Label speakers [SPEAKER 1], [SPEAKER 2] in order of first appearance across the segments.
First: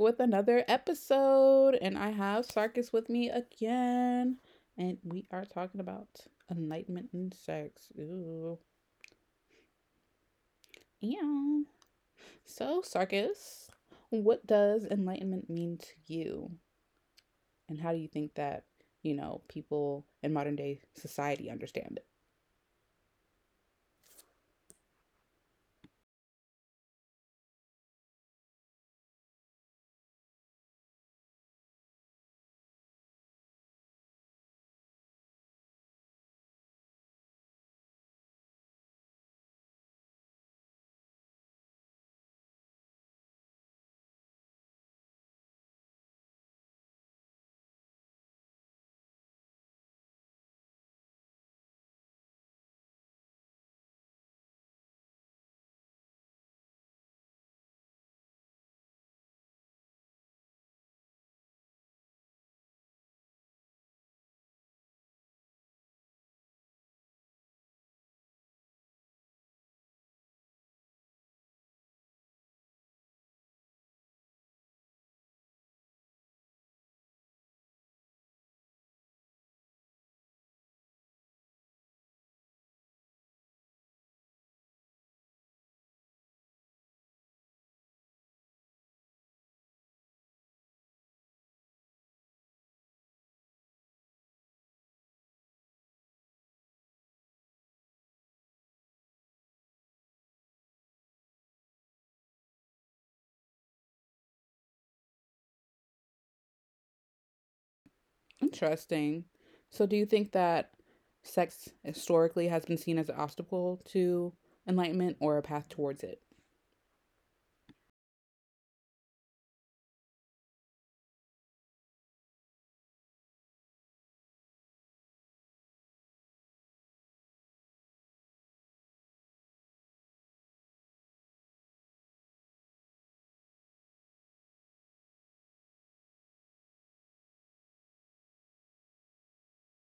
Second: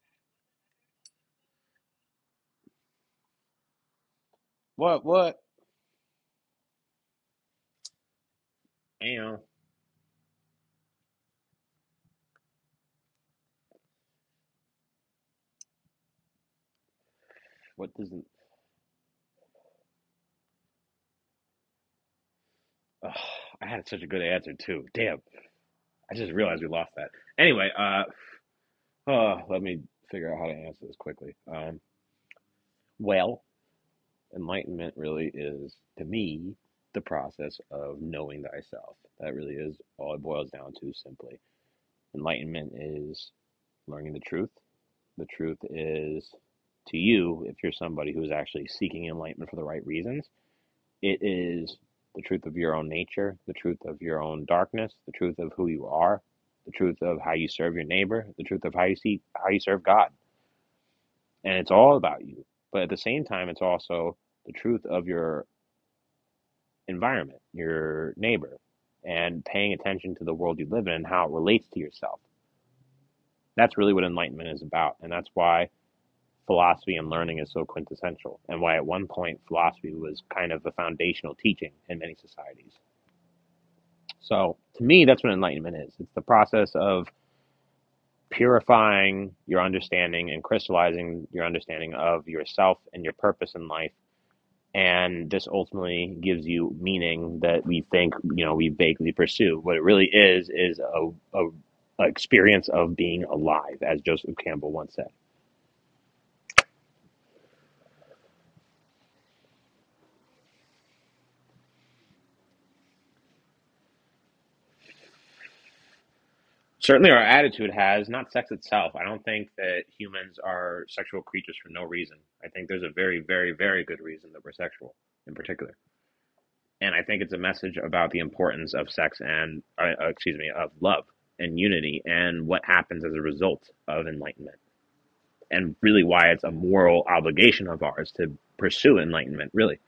[SPEAKER 1] with another episode, and I have Sarkis with me again, and
[SPEAKER 2] What?
[SPEAKER 1] we
[SPEAKER 2] What?
[SPEAKER 1] are talking about enlightenment and sex. Ooh,
[SPEAKER 2] Damn.
[SPEAKER 1] yeah. So Sarkis, what does enlightenment mean to you, and how
[SPEAKER 2] What
[SPEAKER 1] do you
[SPEAKER 2] doesn't?
[SPEAKER 1] think that people in modern day society understand it?
[SPEAKER 2] Oh, I had such a good answer too. Damn. I just realized we lost that. Anyway, oh, let me figure out how to answer this quickly. Well, Enlightenment really is to me the process of knowing thyself. That really is all it boils down to. Simply, enlightenment is learning the truth. The truth is to you if you're somebody who is actually seeking enlightenment for the right reasons. It is the truth of your own nature, the truth of your own darkness, the truth of who you are, the truth of how you serve your neighbor, the truth of how you see how you serve God. And it's all about you. But at the same time, it's also the truth of your environment, your neighbor, and paying attention to the world you live in and how it relates to yourself. That's really what enlightenment is about. And that's why philosophy and learning is so quintessential, and why at one point philosophy was kind of a foundational teaching in many societies. So to me, that's what enlightenment is. It's the process of purifying your understanding and crystallizing your understanding of yourself and your purpose in life. And this ultimately gives you meaning that we think, you know, we vaguely pursue. What it really is a, a experience of being alive, as Joseph Campbell once said.
[SPEAKER 1] Interesting. So, do you think that sex historically has been seen as an obstacle to enlightenment or a path towards it?
[SPEAKER 2] Certainly our attitude has, not sex itself. I don't think that humans are sexual creatures for no reason. I think there's a very, very, very good reason that we're sexual in particular. And I think it's a message about the importance of sex and, excuse me, of love and unity and what happens as a result of enlightenment, and really why it's a moral obligation of ours to pursue enlightenment. Really,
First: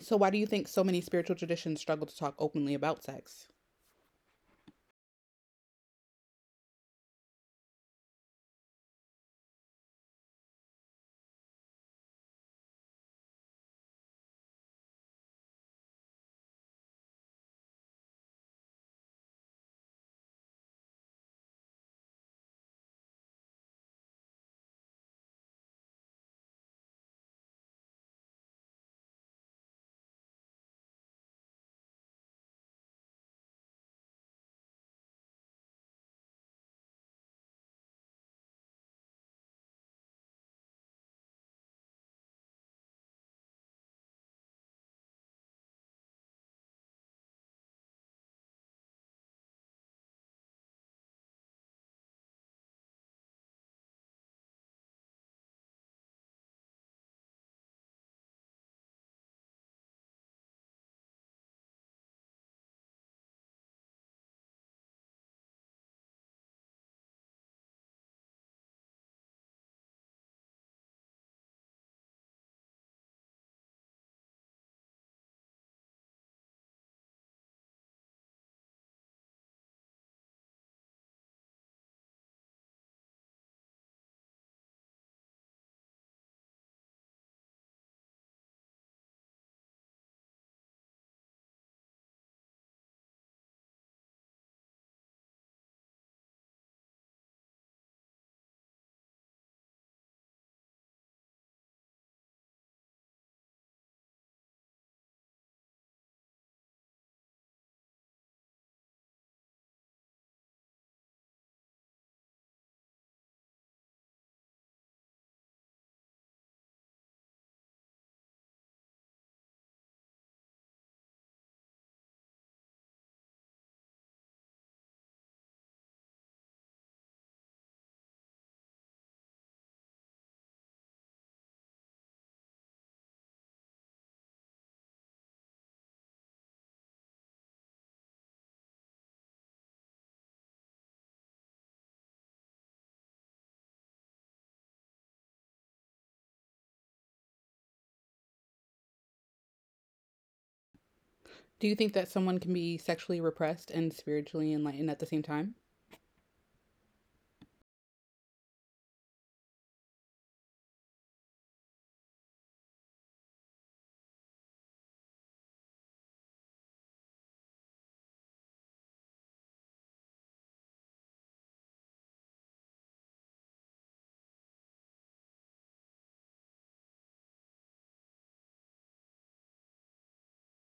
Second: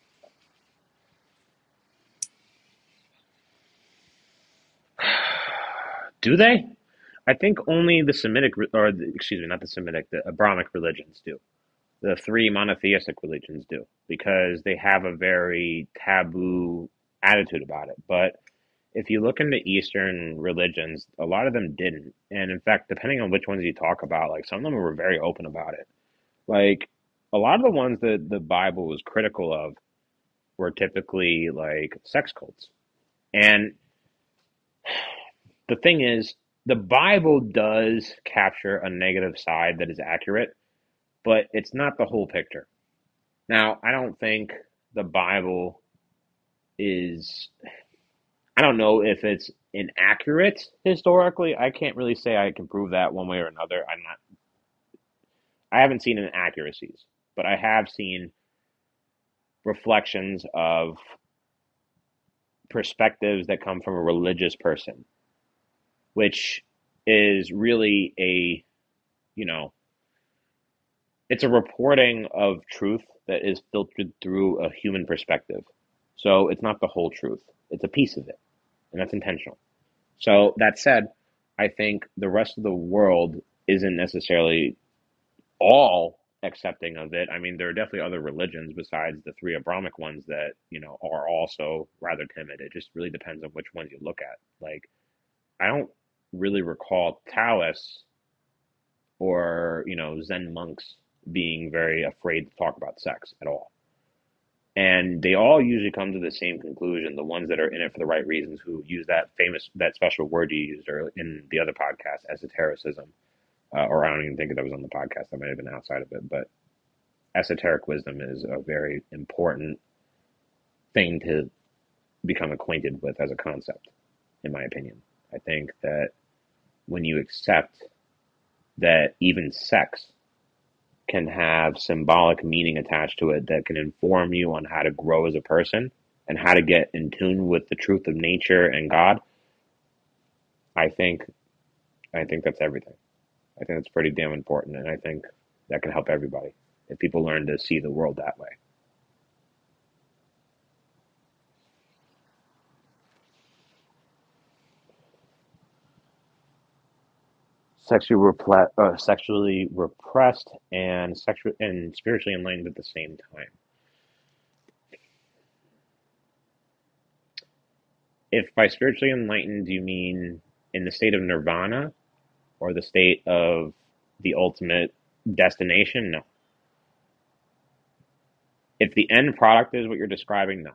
[SPEAKER 1] So, why do you think so many spiritual traditions struggle to talk openly about sex?
[SPEAKER 2] do they? I think only the Semitic, or the, excuse me, not the Semitic, the Abrahamic religions do. The three monotheistic religions do because they have a very taboo attitude about it. But if you look into Eastern religions, a lot of them didn't. And in fact, depending on which ones you talk about, like some of them were very open about it. Like a lot of the ones that the Bible was critical of were typically like sex cults. And the thing is, the Bible does capture a negative side that is accurate, but it's not the whole picture. Now, I don't think the Bible is— I don't know if it's inaccurate historically. I can't really say I can prove that one way or another. I'm not. I haven't seen inaccuracies, but I have seen reflections of perspectives that come from a religious person, which is really a, you know, it's a reporting of truth that is filtered through a human perspective. So it's not the whole truth. It's a piece of it, and that's intentional. So that said, I think the rest of the world isn't necessarily all accepting of it. I mean, there are definitely other religions besides the three Abrahamic ones that, you know, are also rather timid. It just really depends on which ones you look at. Like, I don't really recall Taoists or, you know, Zen monks being very afraid to talk about sex at all. And they all usually come to the same conclusion, the ones that are in it for the right reasons, who use that famous, that special word you used in the other podcast, esotericism. Or I don't even think that was on the podcast. That might have been outside of it. But esoteric wisdom is a very important thing to become acquainted with as a concept, in my opinion. I think that when you accept that even sex can have symbolic meaning attached to it that can inform you on how to grow as a person and how to get in tune with the truth of nature and God, I think I think that's everything. I think that's pretty damn important and I think that can help everybody if people learn to see the world that way.
[SPEAKER 1] Do you think that someone can be sexually repressed and spiritually enlightened at the same time?
[SPEAKER 2] Sexually repressed and sexual and spiritually enlightened at the same time. If by spiritually enlightened you mean in the state of nirvana or the state of the ultimate destination, no. If the end product is what you're describing, no.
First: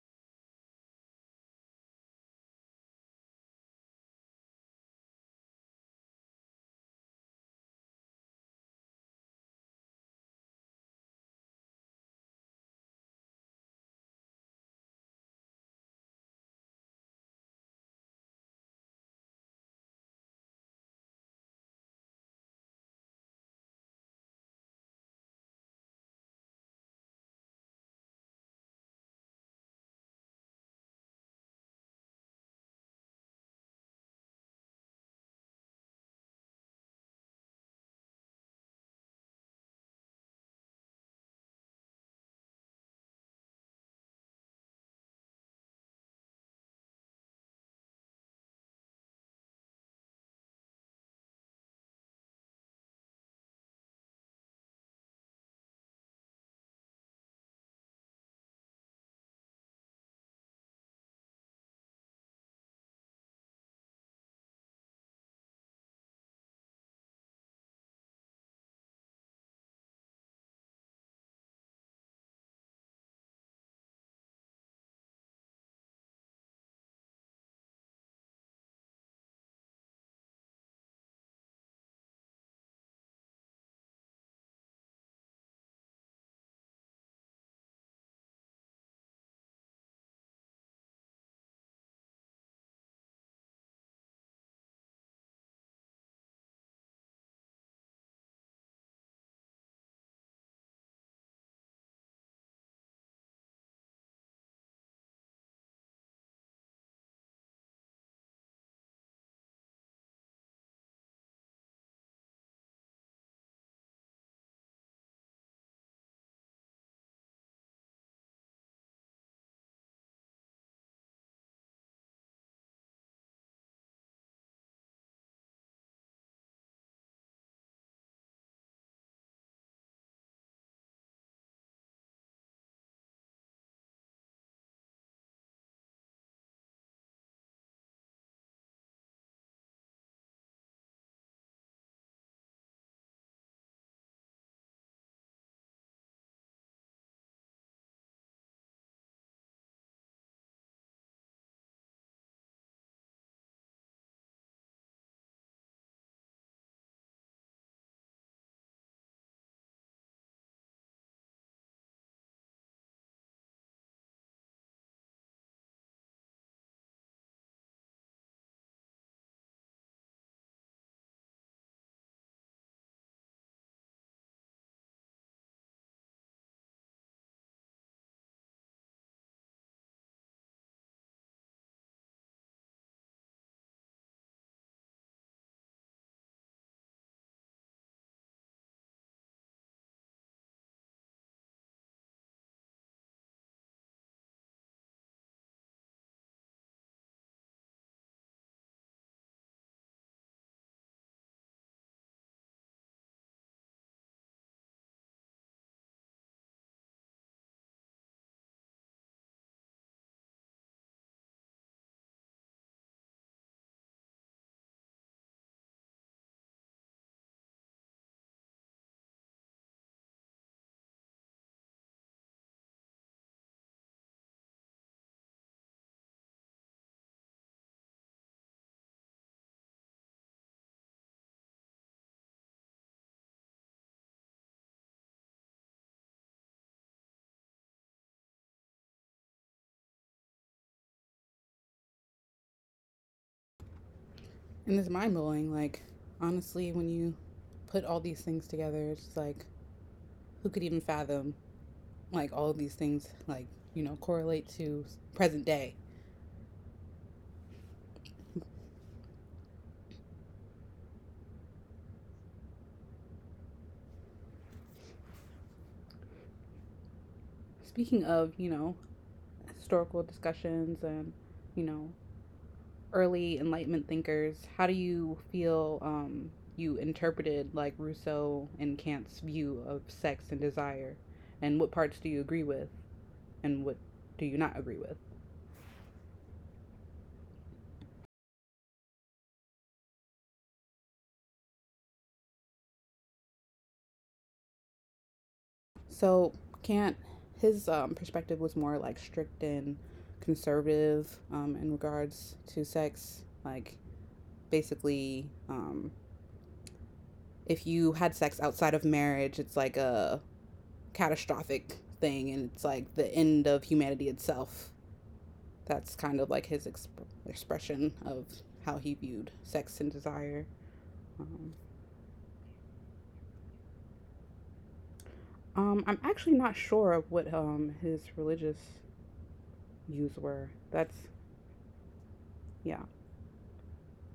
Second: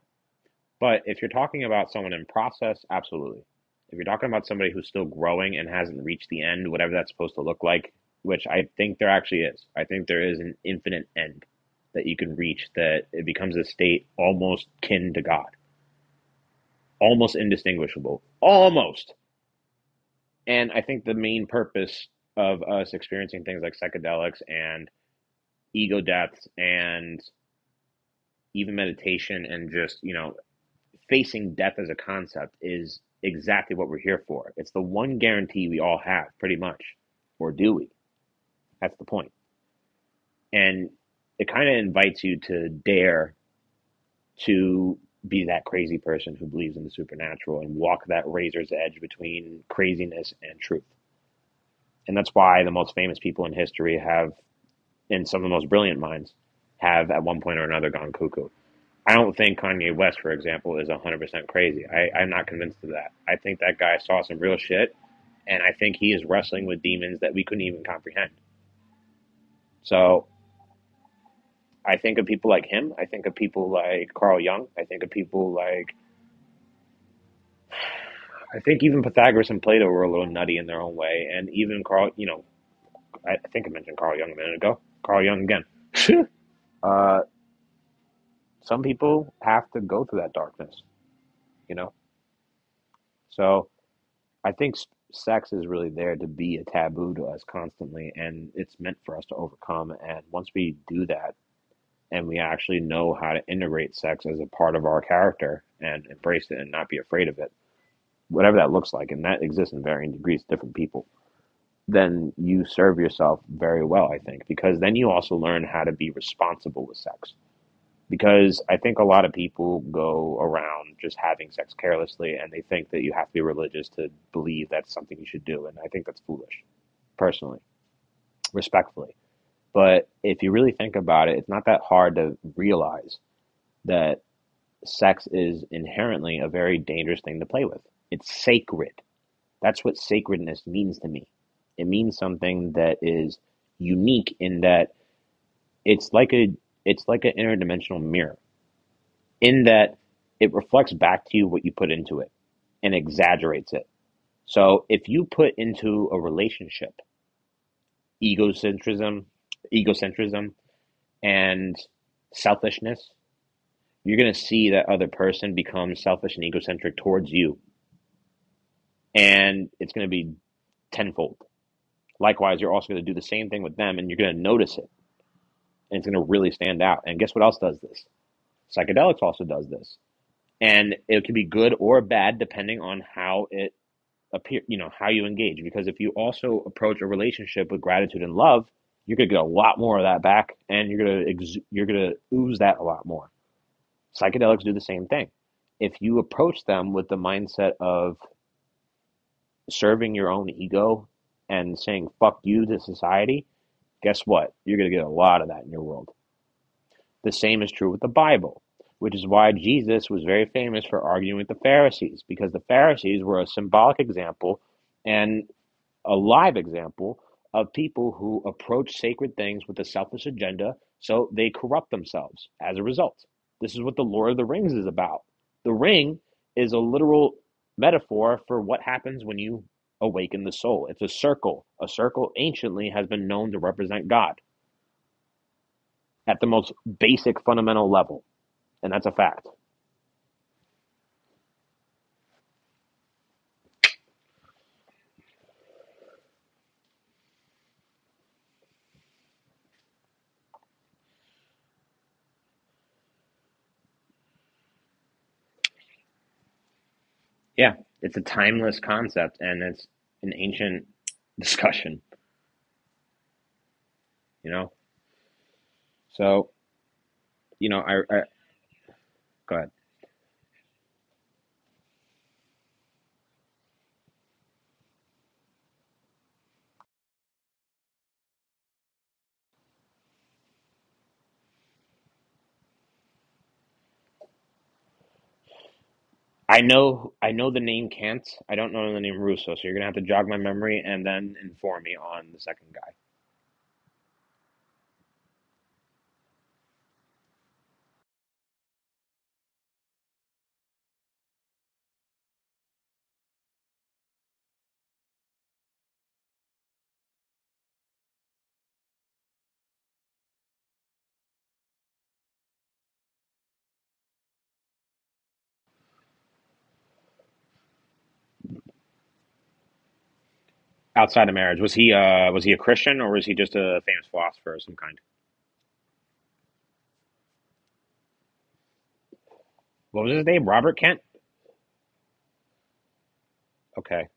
[SPEAKER 2] But if you're talking about someone in process, absolutely. If you're talking about somebody who's still growing and hasn't reached the end, whatever that's supposed to look like, which I think there actually is, I think there is an infinite end that you can reach that it becomes a state almost kin to God, almost indistinguishable, almost. And I think the main purpose of us experiencing things like psychedelics and ego deaths and even meditation and just, you know, facing death as a concept is exactly what we're here for. It's the one guarantee we all have, pretty much. Or do we? That's the point. And it kind of invites you to dare to be that crazy person who believes in the supernatural and walk that razor's edge between craziness and truth. And that's why the most famous people in history have, and some of the most brilliant minds, have at one point or another gone cuckoo. I don't think Kanye West, for example, is 100% crazy. I'm not convinced of that. I think that guy saw some real shit, and I think he is wrestling with demons that we couldn't even comprehend. So I think of people like him. I think of people like Carl Jung. I think of people like, I think even Pythagoras and Plato were a little nutty in their own way. And even Carl, you know, I think I mentioned Carl Jung a minute ago. Carl Jung again. uh, some people have to go through that darkness, you know? So I think s- sex is really there to be a taboo to us constantly, and it's meant for us to overcome. And once we do that, and we actually know how to integrate sex as a part of our character and embrace it and not be afraid of it, whatever that looks like, and that exists in varying degrees, to different people, then you serve yourself very well, I think, because then you also learn how to be responsible with sex because I think a lot of people go around just having sex carelessly and they think that you have to be religious to believe that's something you should do. And I think that's foolish, personally, respectfully. But if you really think about it, it's not that hard to realize that sex is inherently a very dangerous thing to play with. It's sacred. That's what sacredness means to me. It means something that is unique in that it's like a— it's like an interdimensional mirror in that it reflects back to you what you put into it and exaggerates it. So if you put into a relationship egocentrism, egocentrism and selfishness, you're going to see that other person become selfish and egocentric towards you and it's going to be tenfold. Likewise, you're also going to do the same thing with them and you're going to notice it and it's going to really stand out. And guess what else does this? Psychedelics also does this. And it can be good or bad depending on how it appear you know, how you engage, because if you also approach a relationship with gratitude and love, you're going to get a lot more of that back and you're going to ooze that a lot more. Psychedelics do the same thing. If you approach them with the mindset of serving your own ego and saying fuck you to society, guess what, you're going to get a lot of that in your world. The same is true with the Bible, which is why Jesus was very famous for arguing with the Pharisees, because the Pharisees were a symbolic example and a live example of people who approach sacred things with a selfish agenda, so they corrupt themselves as a result. This is what the Lord of the Rings is about. The ring is a literal metaphor for what happens when you awaken the soul. It's a circle. A circle anciently has been known to represent God at the most basic fundamental level, and that's a fact.
[SPEAKER 1] And it's mind blowing. Like, honestly, when you put all these things together, it's just like, who could even fathom, like, all of these things, like, correlate to present day?
[SPEAKER 2] Yeah, it's a timeless concept and it's an ancient discussion, you know. So, you know, I,
[SPEAKER 1] Speaking
[SPEAKER 2] I
[SPEAKER 1] of,
[SPEAKER 2] go ahead.
[SPEAKER 1] historical discussions and, you know, early Enlightenment thinkers, how do you feel you interpreted like Rousseau and Kant's view of sex and desire? And what parts do you agree with and what do you not agree with?
[SPEAKER 2] I know the name Kant. I don't know the name Russo, so you're gonna have to jog my memory and then inform me on the second guy.
[SPEAKER 1] So, Kant, his perspective was more like strict and conservative in regards to sex. Like, basically, if you had sex outside of marriage, it's like a catastrophic thing and it's like the end of humanity itself. That's kind of like his expression of how he viewed sex and desire.
[SPEAKER 2] Outside of
[SPEAKER 1] Um,
[SPEAKER 2] marriage, was he a Christian or was he just a famous philosopher of some kind?
[SPEAKER 1] I'm actually not sure of what his religious
[SPEAKER 2] What was
[SPEAKER 1] views
[SPEAKER 2] his name?
[SPEAKER 1] were.
[SPEAKER 2] Robert Kent?
[SPEAKER 1] That's, yeah.
[SPEAKER 2] Okay.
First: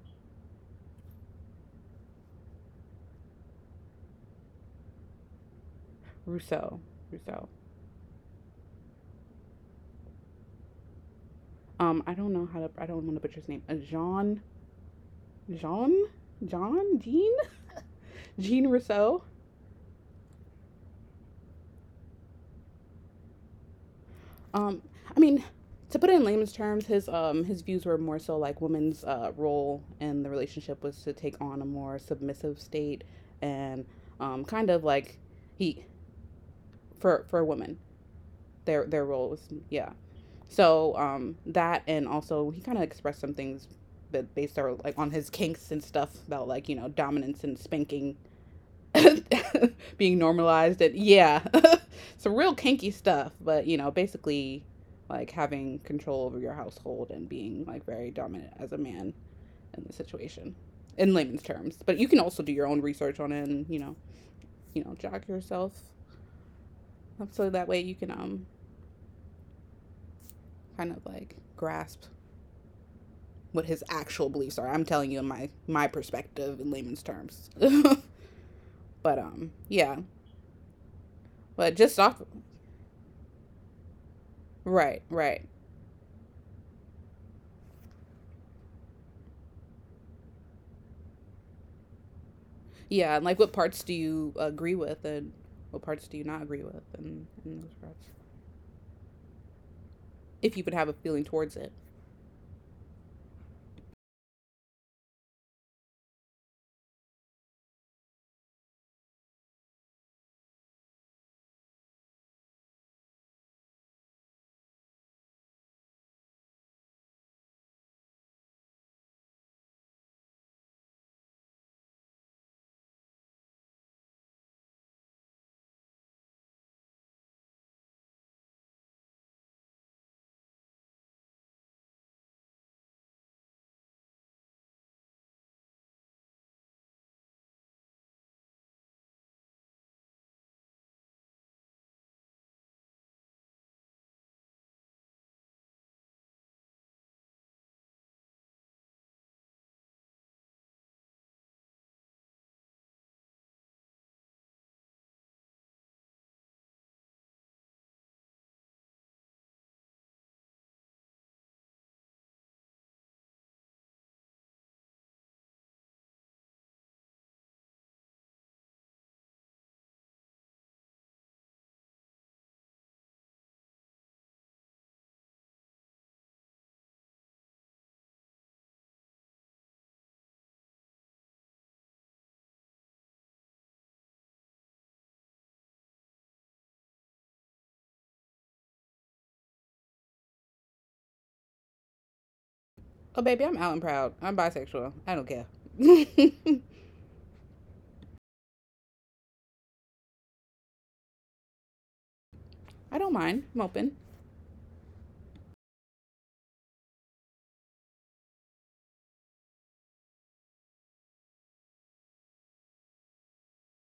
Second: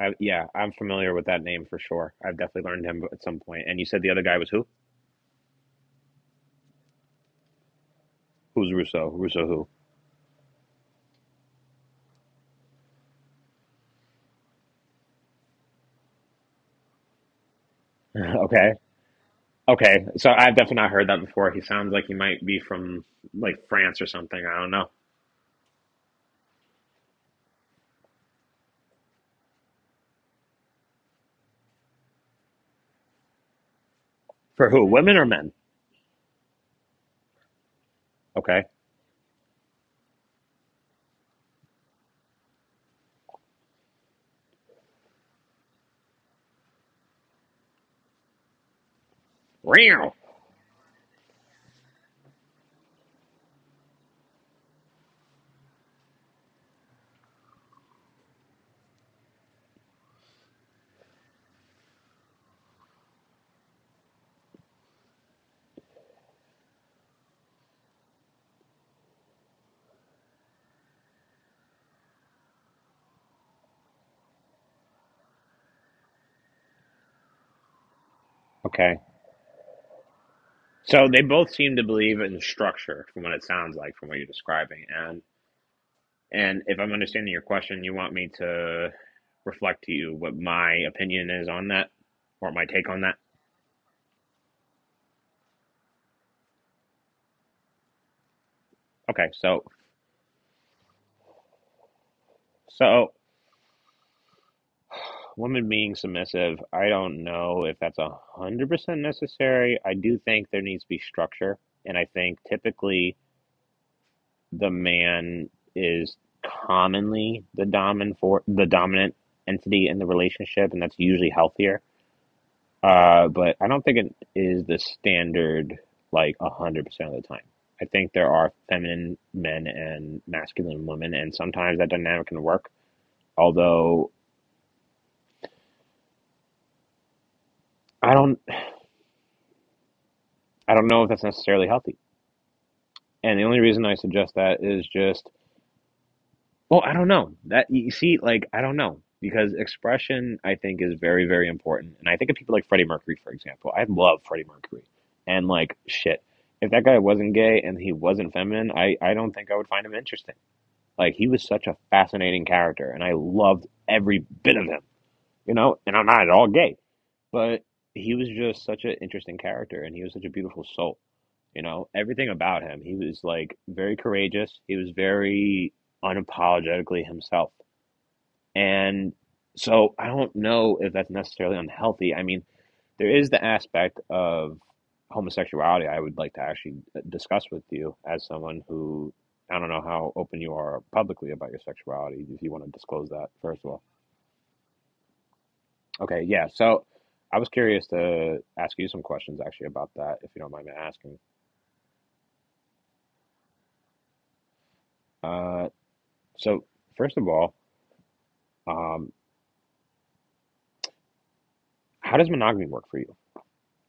[SPEAKER 2] Yeah, I'm familiar with that name for sure. I've definitely learned him at some point. And you said the other guy was who?
[SPEAKER 1] Rousseau. Rousseau.
[SPEAKER 2] Who's Russo? Russo who?
[SPEAKER 1] I don't know how to. I don't want to butcher his name. Jean. Jean. John. Jean. Jean
[SPEAKER 2] Okay.
[SPEAKER 1] Rousseau.
[SPEAKER 2] Okay. So I've definitely not heard that before. He sounds like he might be from like France or something. I don't
[SPEAKER 1] Um,
[SPEAKER 2] know.
[SPEAKER 1] I mean, to put it in layman's terms, his views were more so like women's role in the relationship was to take on a more submissive state, and kind
[SPEAKER 2] For
[SPEAKER 1] of
[SPEAKER 2] who? Women
[SPEAKER 1] like
[SPEAKER 2] or men?
[SPEAKER 1] he for women,
[SPEAKER 2] Okay.
[SPEAKER 1] their role was, yeah. So that, and also, he kind of expressed some things that based are like on his kinks and stuff about like dominance and spanking
[SPEAKER 2] Real.
[SPEAKER 1] being normalized, and yeah. Some real kinky stuff, but basically, like having control over your household and being like very dominant as a man in the situation, in layman's terms. But you can also do your own research on it, and jog yourself up so that way you can kind of like grasp what his actual beliefs are. I'm telling you in my perspective in layman's terms.
[SPEAKER 2] Okay.
[SPEAKER 1] But yeah.
[SPEAKER 2] So they both
[SPEAKER 1] but
[SPEAKER 2] seem to
[SPEAKER 1] just
[SPEAKER 2] believe
[SPEAKER 1] off
[SPEAKER 2] in structure, from what it sounds like, from what you're describing.
[SPEAKER 1] Right,
[SPEAKER 2] And
[SPEAKER 1] right.
[SPEAKER 2] and if I'm understanding your question, you want me to reflect to you what my opinion is on that, or my take on
[SPEAKER 1] Yeah,
[SPEAKER 2] that.
[SPEAKER 1] and like what parts do you agree with and what parts do you not agree with, and those parts.
[SPEAKER 2] Okay, so
[SPEAKER 1] If you would have a feeling towards it.
[SPEAKER 2] so women being submissive, I don't know if that's 100% necessary. I do think there needs to be structure, and I think typically the man is commonly the dominant entity in the relationship, and that's usually healthier. But I don't think it is the standard like 100% of the time. I think there are feminine men and masculine women, and sometimes that dynamic can work. Although I don't, I don't know if that's necessarily healthy. And the only reason I suggest that is just, well, I don't know that you see, like I don't know because expression I think is very, very important. And I think of people like Freddie Mercury, for example. I love Freddie Mercury, and like shit, if that guy wasn't gay and he wasn't feminine, I don't think I would find him interesting. Like he was such a fascinating character, and I loved every bit of him. You know, and I'm not at all gay, but he was just such an interesting character, and he was such a beautiful soul. You know, everything about him. He was like very courageous. He was very unapologetically himself, and so I don't know if that's necessarily unhealthy. I mean, there is the aspect of homosexuality I would like to actually discuss with you as someone who I don't know how open you are publicly about your sexuality, if you want to disclose
[SPEAKER 1] Oh
[SPEAKER 2] that,
[SPEAKER 1] baby, I'm
[SPEAKER 2] first of
[SPEAKER 1] out and
[SPEAKER 2] all.
[SPEAKER 1] proud. I'm bisexual. I don't care.
[SPEAKER 2] Okay, yeah. So I was curious to ask you some questions actually about that, if you don't mind me asking.
[SPEAKER 1] I don't mind. I'm open.
[SPEAKER 2] Uh, so, first of all, um, how does monogamy work for you?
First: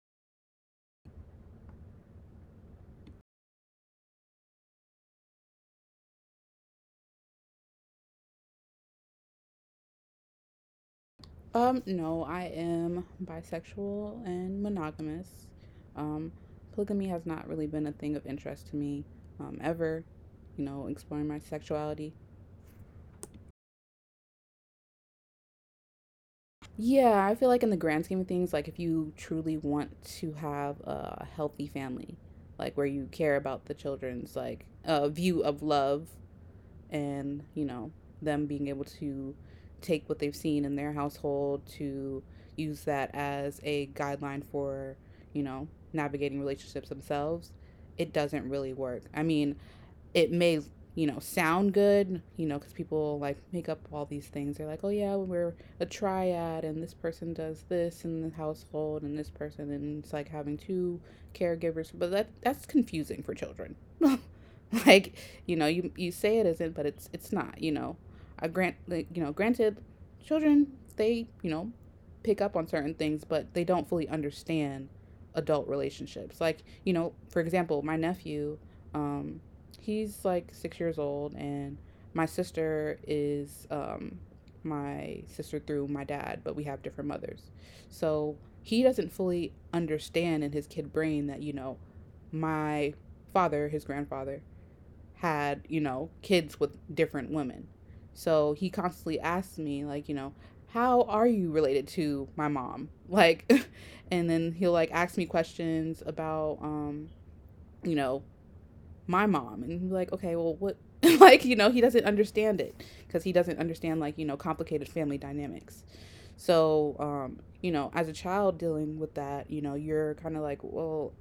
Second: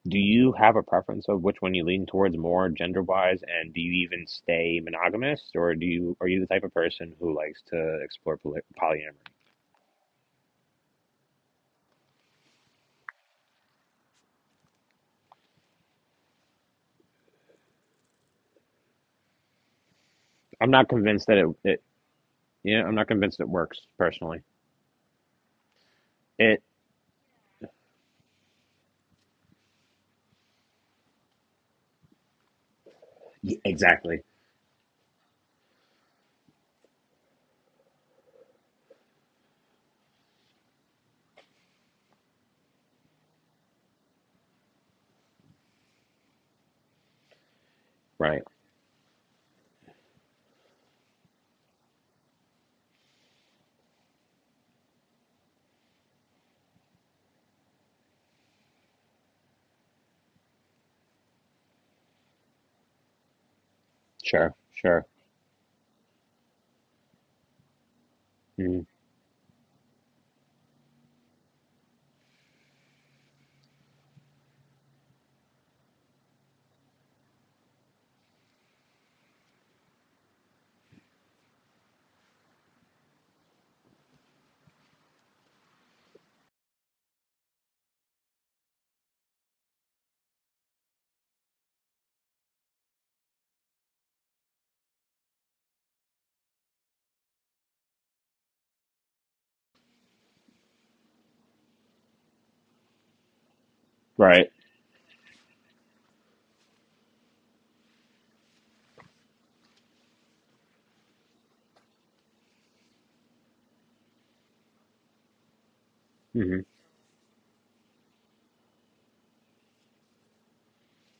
[SPEAKER 2] Do you have a preference of which one you lean towards more gender-wise, and do you even stay monogamous, or do you are you the type of person who likes to explore polyamory?
[SPEAKER 1] No, I am bisexual and monogamous. Um, Polygamy has not really been a thing of interest to me ever.
[SPEAKER 2] I'm not
[SPEAKER 1] Exploring
[SPEAKER 2] convinced that
[SPEAKER 1] my
[SPEAKER 2] it.
[SPEAKER 1] sexuality.
[SPEAKER 2] Yeah, I'm not convinced it works personally. It
[SPEAKER 1] Yeah, I feel like in the grand scheme of things, like if you truly want to have a healthy family, like where you care about the
[SPEAKER 2] exactly.
[SPEAKER 1] children's like view of love, and them being able to take what they've seen in their household to use that as a guideline for you know navigating relationships themselves, it
[SPEAKER 2] Right.
[SPEAKER 1] doesn't really work. I mean, it may sound good because people like make up all these things. They're like, oh yeah, we're a triad, and this person does this in the household and this person, and it's like having two caregivers, but that's confusing for children.
[SPEAKER 2] Sure, sure.
[SPEAKER 1] Like, you say it isn't, but it's not, I grant,
[SPEAKER 2] Hmm.
[SPEAKER 1] like, granted, children, they pick up on certain things, but they don't fully understand adult relationships, like for example, my nephew, um he's like 6 years old, and my sister is my sister through my dad, but we have different mothers. So he doesn't fully understand in his kid brain that, my father, his grandfather, had, kids with different women. So he constantly asks me, like, how are you related to my mom? Like, and then
[SPEAKER 2] Right.
[SPEAKER 1] he'll like ask me questions about, you know, my mom, and he'd be like, okay, well, what? Like, he doesn't understand it because he doesn't understand like complicated family dynamics.
[SPEAKER 2] Hmm.
[SPEAKER 1] So as a child dealing with that, you're kind of like, well,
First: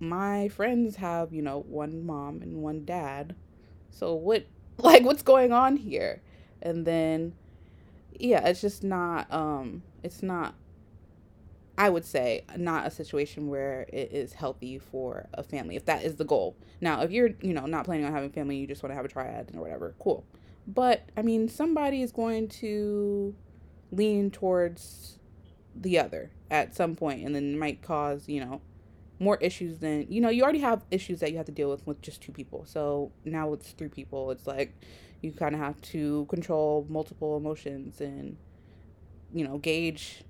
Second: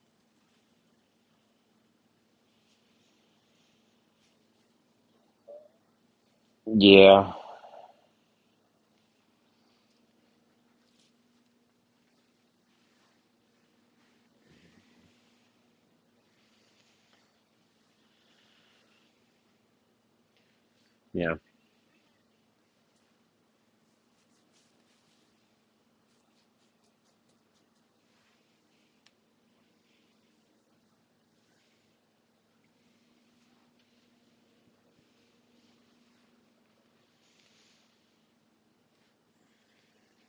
[SPEAKER 1] my friends have, one mom and one dad, so what? Like, what's going on here? And then,
[SPEAKER 2] Yeah.
[SPEAKER 1] yeah, it's just not, it's not, I would say, not a situation where it is healthy for a family if that is the goal. Now, if you're, not planning on having family, you just want to have a triad or whatever, cool. But I
[SPEAKER 2] Yeah.
[SPEAKER 1] mean, somebody is going to lean towards the other at some point, and then it might cause, more issues than, you already have issues that you have to deal with just two people. So now it's three people. It's like you kind of have to control multiple emotions and, gauge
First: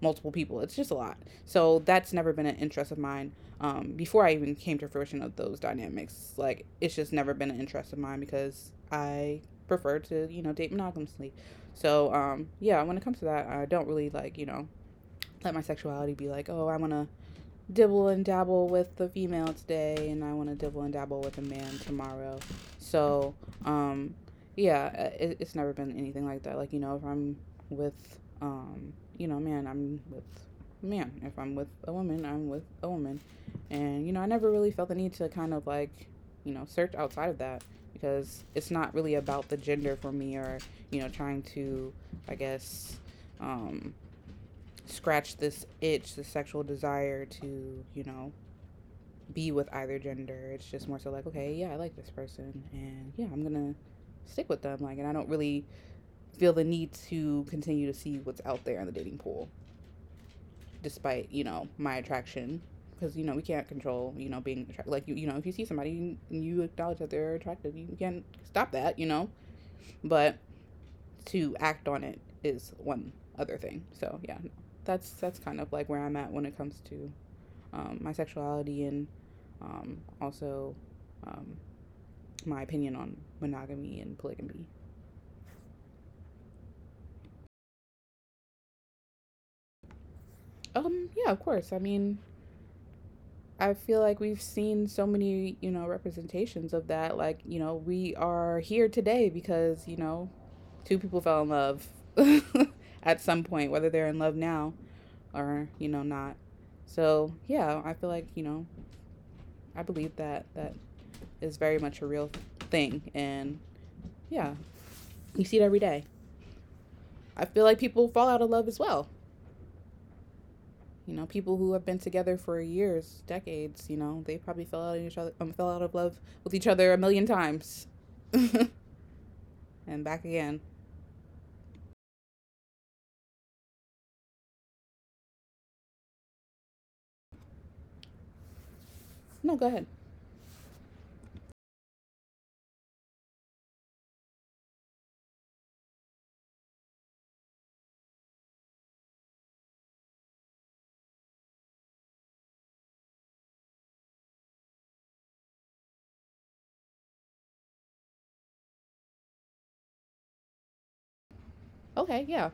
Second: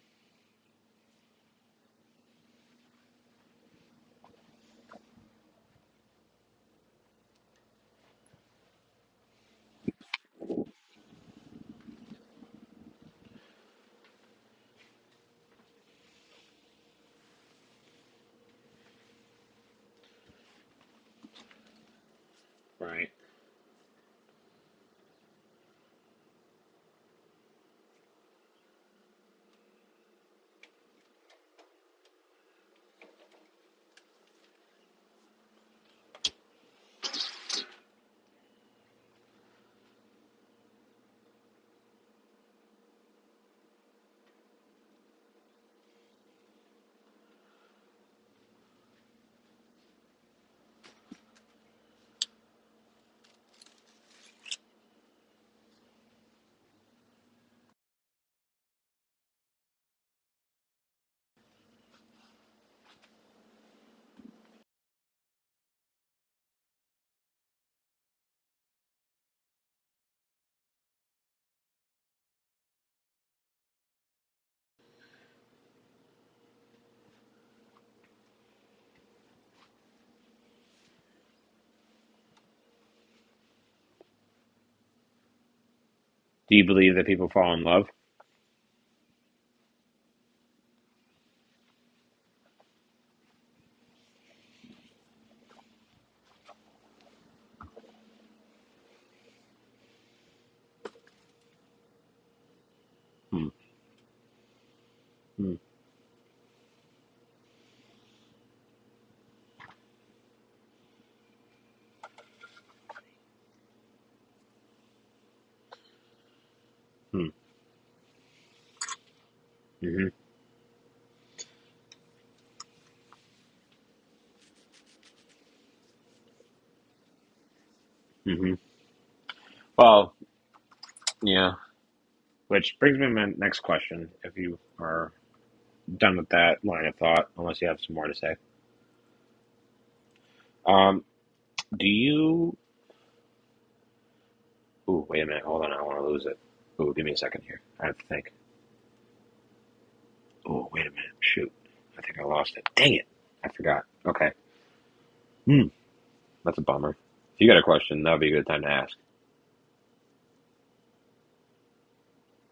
[SPEAKER 1] multiple people. It's just a lot. So that's never been an interest of mine. Before I even came to fruition of those dynamics, like, it's just never been an interest of mine because I prefer to date monogamously. So yeah, when it comes to that, I don't really like, let my sexuality be like, oh, I want to dibble and dabble with the female today and I want to dibble and dabble with a man tomorrow.
[SPEAKER 2] Right.
[SPEAKER 1] So, um, yeah, it's never been anything like that. Like, if I'm with, man, I'm with a man. If I'm with a woman, I'm with a woman. And, I never really felt the need to kind of like, search outside of that because it's not really about the gender for me, or, trying to, I guess, um, scratch this itch, the sexual desire to, be with either gender. It's just more so like, okay, yeah, I like this person and, yeah, I'm gonna stick with them. Like, and I don't really feel the need to continue to see what's out there in the dating pool, despite, my attraction. Because, we can't control, being attracted, like, if you see somebody and you acknowledge that they're attractive, you can't stop that, but to act on it is one other thing, so yeah. That's kind of like where I'm at when it comes to my sexuality, and also um, my opinion on monogamy and polygamy.
[SPEAKER 2] Do you believe that people fall in love?
[SPEAKER 1] Yeah, of course. I mean, I feel like we've seen so many, representations of that. Like, we are here today because, two people fell in love at some
[SPEAKER 2] Hmm.
[SPEAKER 1] point, whether they're in love now
[SPEAKER 2] Hmm.
[SPEAKER 1] or, not. So, yeah, I feel like, I believe that that is very much a real thing. And yeah, you see it every day.
[SPEAKER 2] Hmm.
[SPEAKER 1] I feel like people fall out of love as well.
[SPEAKER 2] Hmm.
[SPEAKER 1] People who have been together for years, decades. They probably fell out of each other, fell out of love with each other a million times,
[SPEAKER 2] Hmm.
[SPEAKER 1] and
[SPEAKER 2] Well,
[SPEAKER 1] back again.
[SPEAKER 2] yeah. Which brings me to my next question, if you are done with that line of thought, unless you have some more to say.
[SPEAKER 1] No, go ahead.
[SPEAKER 2] Um, do you? Ooh, wait a minute. Hold on. I don't want to lose it. Ooh, give me a second here. I have to think. Ooh, wait a minute. Shoot. I think I lost it. Dang it. I forgot. Okay. Hmm. That's a bummer. If you got a question, that would be a good time to ask.
[SPEAKER 1] Okay, yeah,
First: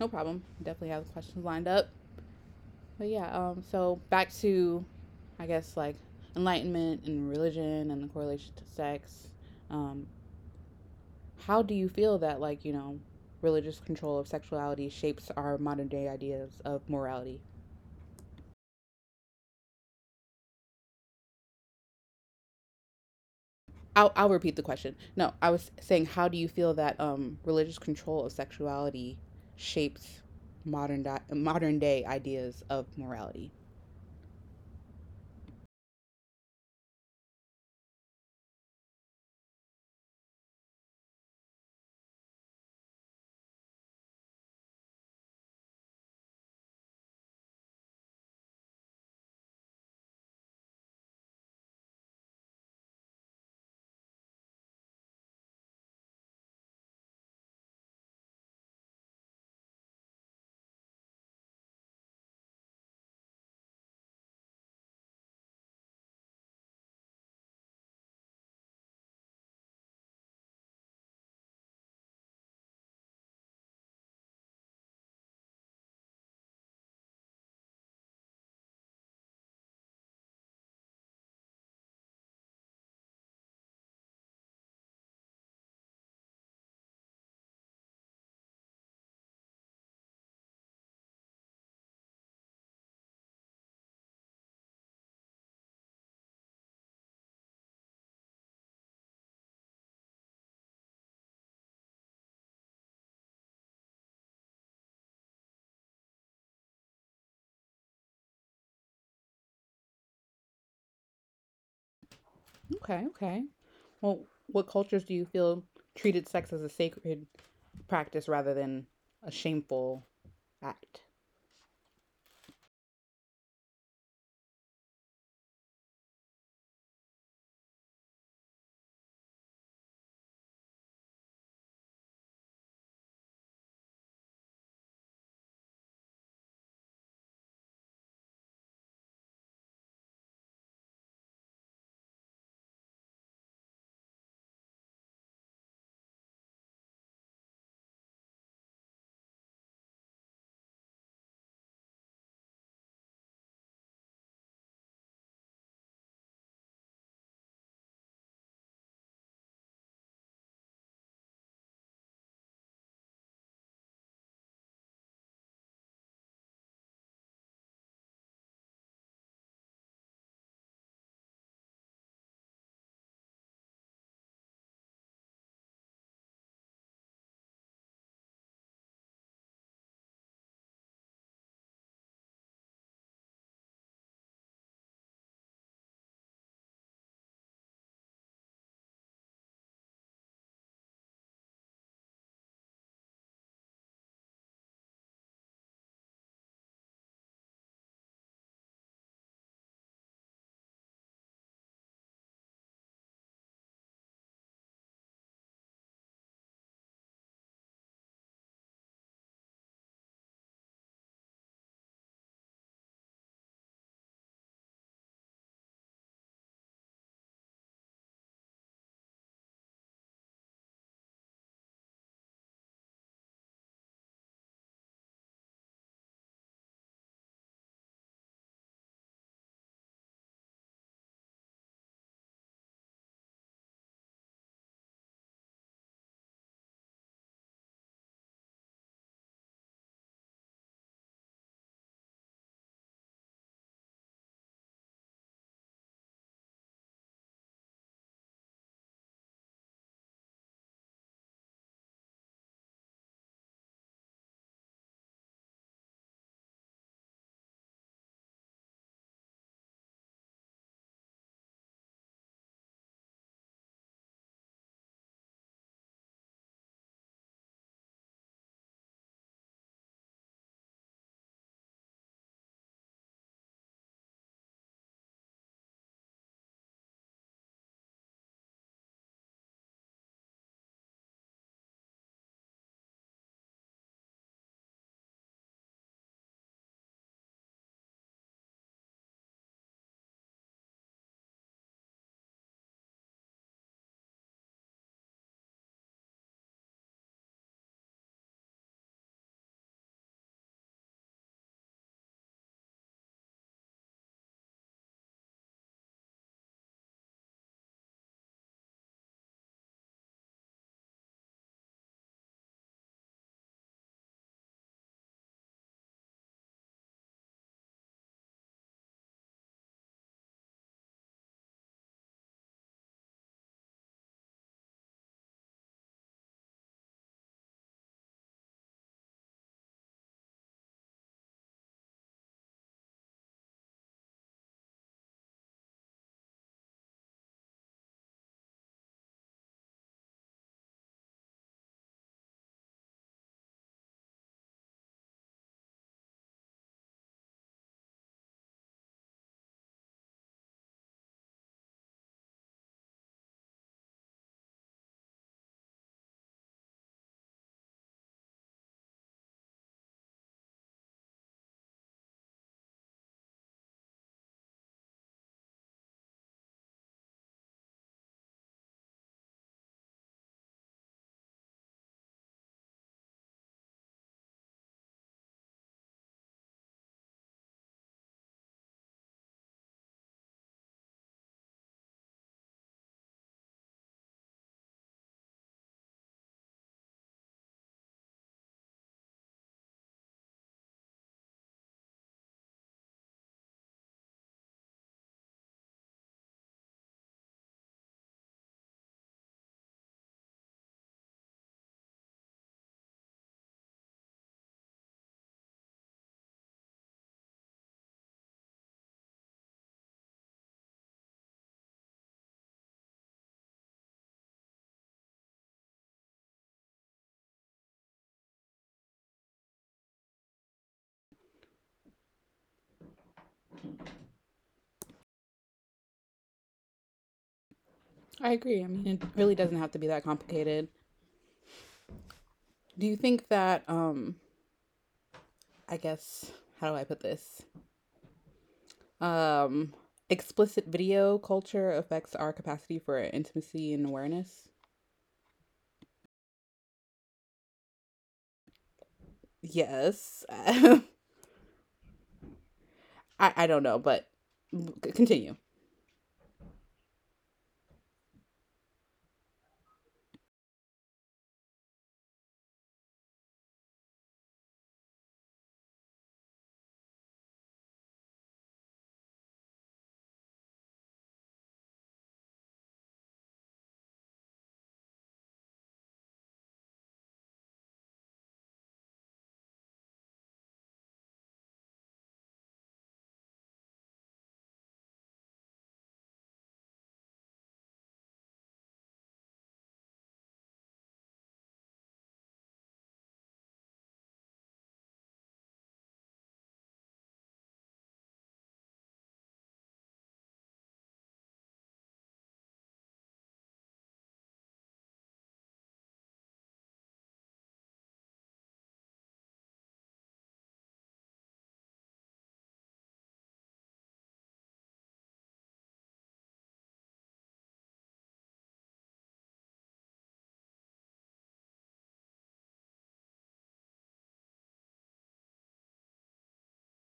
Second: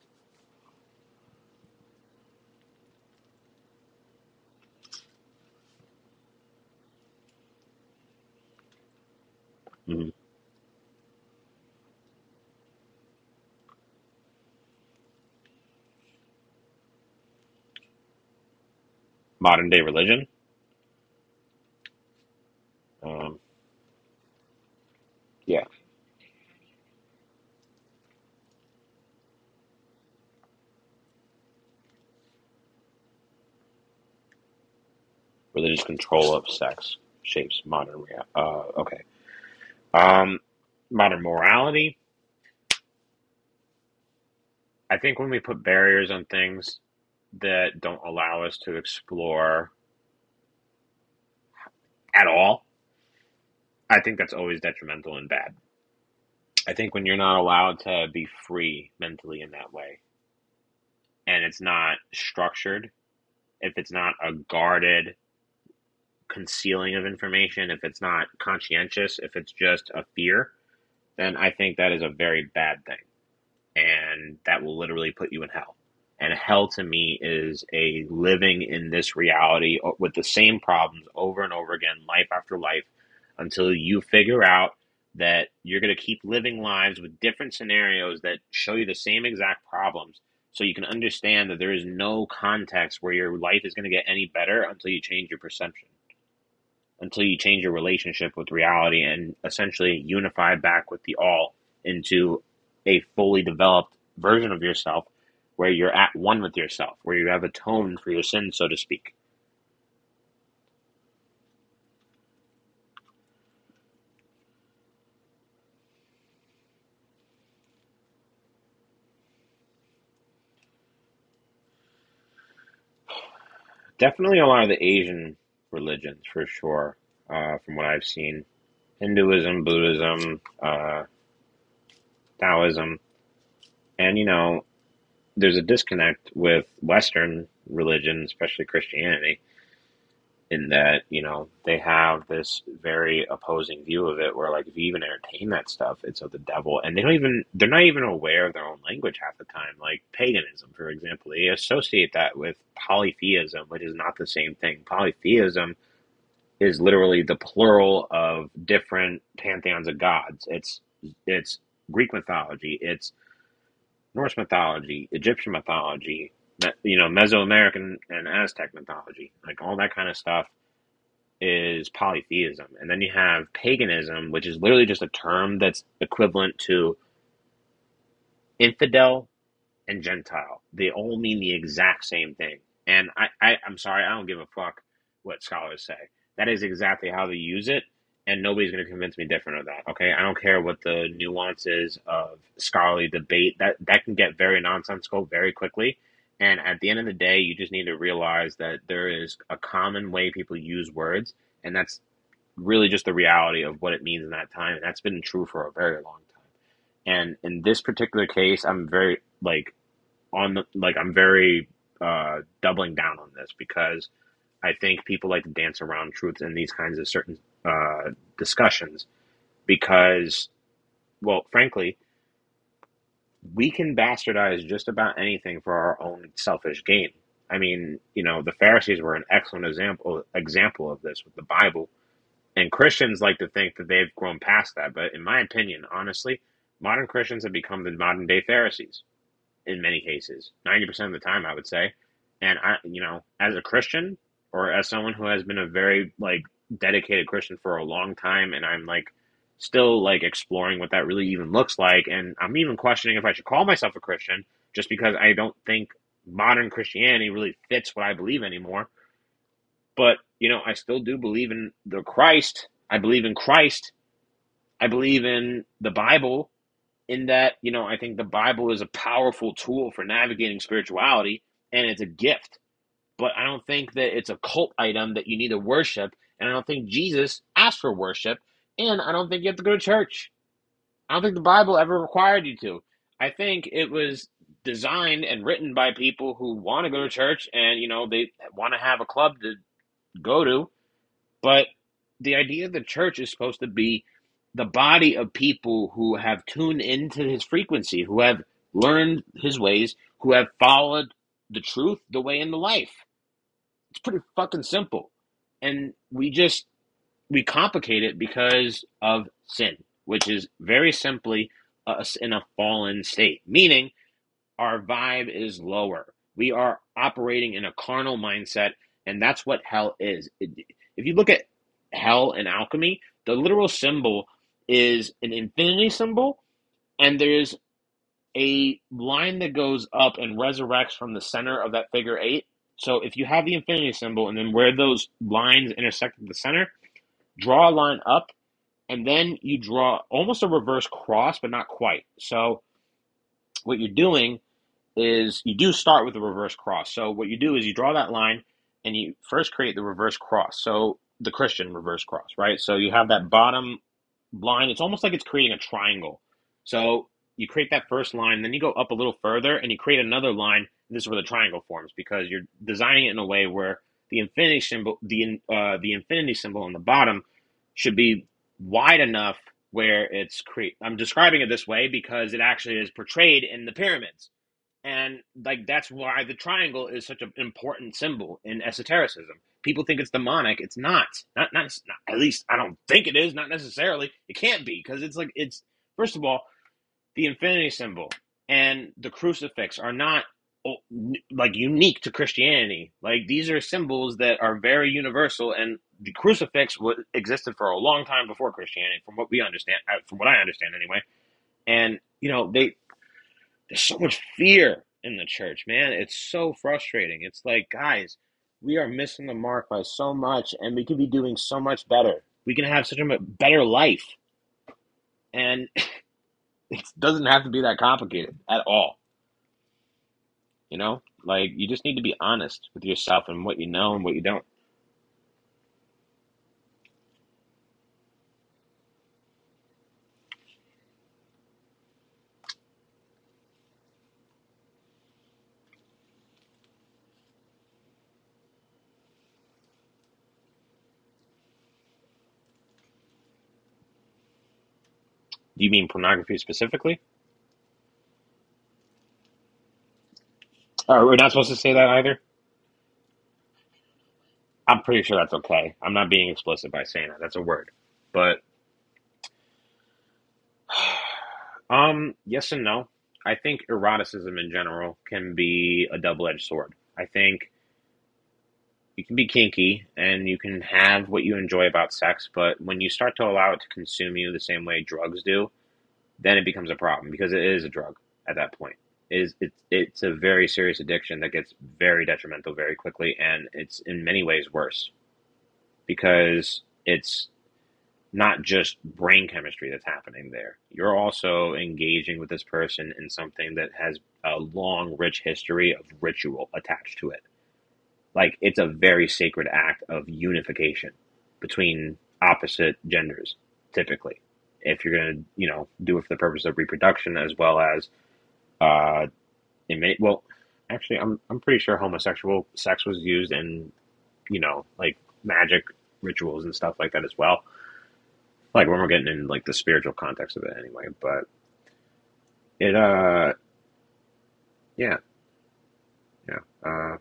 [SPEAKER 1] no problem. Definitely have the questions lined up. But yeah, so back to, I guess, like, enlightenment and religion and the correlation to sex. Um,
[SPEAKER 2] Hmm.
[SPEAKER 1] how do you feel that like religious control of sexuality shapes our modern day ideas of morality?
[SPEAKER 2] Modern day religion? Um,
[SPEAKER 1] I'll repeat the question. No, I
[SPEAKER 2] yeah.
[SPEAKER 1] was saying, how do you feel that religious control of sexuality shapes modern day ideas of morality?
[SPEAKER 2] Religious control of sex shapes modern okay. Um, Modern morality? I think when we put barriers on things that don't allow us to explore at all, I think that's always detrimental and bad. I think when you're not allowed to be free mentally in that way and it's not structured, if it's not a guarded concealing of information, if it's not conscientious, if it's just a fear, then I think that is a very bad thing, and that will literally put you in hell. And hell to me is a living in this reality with the same problems over and over again, life after life, until you figure out that you're going to keep living lives with different scenarios that show you the same exact problems. So you can understand that there is no context where your life is going to get any better until you change your perception, until you change your relationship with reality and essentially unify back with the all into a fully developed version of yourself, where you're at one with yourself, where you have atoned for your sins, so to speak.
[SPEAKER 1] Okay, okay. Well, what cultures do you feel treated sex as a sacred practice rather than a shameful act?
[SPEAKER 2] Definitely a lot of the Asian religions, for sure, from what I've seen Hinduism, Buddhism, Taoism. And, you know, there's a disconnect with Western religion, especially Christianity, in that, you know, they have this very opposing view of it, where like if you even entertain that stuff it's of the devil, and they're not even aware of their own language half the time, like paganism, for example. They associate that with polytheism, which is not the same thing. Polytheism is literally the plural of different pantheons of gods. It's Greek mythology, it's Norse mythology, Egyptian mythology, you know, Mesoamerican and Aztec mythology, like all that kind of stuff is polytheism. And then you have paganism, which is literally just a term that's equivalent to infidel and Gentile. They all mean the exact same thing. And I'm sorry, I don't give a fuck what scholars say. That is exactly how they use it. And nobody's going to convince me different of that. Okay. I don't care what the nuances of scholarly debate, that can get very nonsensical very quickly. And at the end of the day, you just need to realize that there is a common way people use words, and that's really just the reality of what it means in that time, and that's been true for a very long time. And in this particular case, I'm very, like, on the, like I'm very doubling down on this because I think people like to dance around truths in these kinds of certain uh, discussions because, well, frankly, we can bastardize just about anything for our own selfish gain. I mean, you know, the Pharisees were an excellent example of this with the Bible. And Christians like to think that they've grown past that, but in my opinion, honestly, modern Christians have become the modern day Pharisees, in many cases 90% of the time, I would say. And I, you know, as a Christian, or as someone who has been a very like dedicated Christian for a long time, and I'm like still like exploring what that really even looks like, and I'm even questioning if I should call myself a Christian, just because I don't think modern Christianity really fits what I believe anymore. But, you know, I still do believe in the Christ. I believe in Christ. I believe in the Bible, in that, you know, I think the Bible is a powerful tool for navigating spirituality, and it's a gift. But I don't think that it's a cult item that you need to worship. And I don't think Jesus asked for worship. And I don't think you have to go to church. I don't think the Bible ever required you to. I think it was designed and written by people who want to go to church and, you know, they want to have a club to go to. But the idea of the church is supposed to be the body of people who have tuned into his frequency, who have learned his ways, who have followed the truth, the way, and the life. It's pretty fucking simple. And we complicate it because of sin, which is very simply us in a fallen state. Meaning, our vibe is lower. We are operating in a carnal mindset, and that's what hell is. If you look at hell and alchemy, the literal symbol is an infinity symbol, and there's a line that goes up and resurrects from the center of that figure eight. So if you have the infinity symbol and then where those lines intersect at the center, draw a line up, and then you draw almost a reverse cross, but not quite. So what you're doing is you do start with a reverse cross. So what you do is you draw that line and you first create the reverse cross. So the Christian reverse cross, right? So you have that bottom line. It's almost like it's creating a triangle. So you create that first line, then you go up a little further and you create another line. This is where the triangle forms because you're designing it in a way where the infinity symbol, the infinity symbol on the bottom, should be wide enough where it's create. I'm describing it this way because it actually is portrayed in the pyramids, and like that's why the triangle is such an important symbol in esotericism. People think it's demonic. It's not. Not at least I don't think it is, not necessarily. It can't be because it's first of all, the infinity symbol and the crucifix are not oh, like unique to Christianity. Like these are symbols that are very universal, and the crucifix existed for a long time before Christianity from what we understand, from what I understand anyway. And you know, they there's so much fear in the church, man. It's so frustrating. It's like, guys, we are missing the mark by so much, and we could be doing so much better. We can have such a better life, and it doesn't have to be that complicated at all. You know, like you just need to be honest with yourself and what you know and what you don't.
[SPEAKER 1] I agree. I mean, it really doesn't have to be that complicated. Do you think that, I guess, how do I put this? Um, Explicit video culture affects our capacity for intimacy and awareness.
[SPEAKER 2] Do you mean pornography specifically?
[SPEAKER 1] Yes. I,
[SPEAKER 2] Or we're not supposed to say that either.
[SPEAKER 1] I don't know, but
[SPEAKER 2] I'm pretty sure that's
[SPEAKER 1] continue.
[SPEAKER 2] okay. I'm not being explicit by saying that. That's a word, but yes and no. I think eroticism in general can be a double-edged sword. I think you can be kinky and you can have what you enjoy about sex, but when you start to allow it to consume you the same way drugs do, then it becomes a problem because it is a drug at that point. It is it's a very serious addiction that gets very detrimental very quickly, and it's in many ways worse because it's not just brain chemistry that's happening there. You're also engaging with this person in something that has a long, rich history of ritual attached to it. Like it's a very sacred act of unification between opposite genders, typically. If you're gonna, you know, do it for the purpose of reproduction as well as uh, in well, actually, I'm pretty sure homosexual sex was used in, you know, like magic rituals and stuff like that as well, like when we're getting in like the spiritual context of it anyway. But it, yeah, yeah. Uh,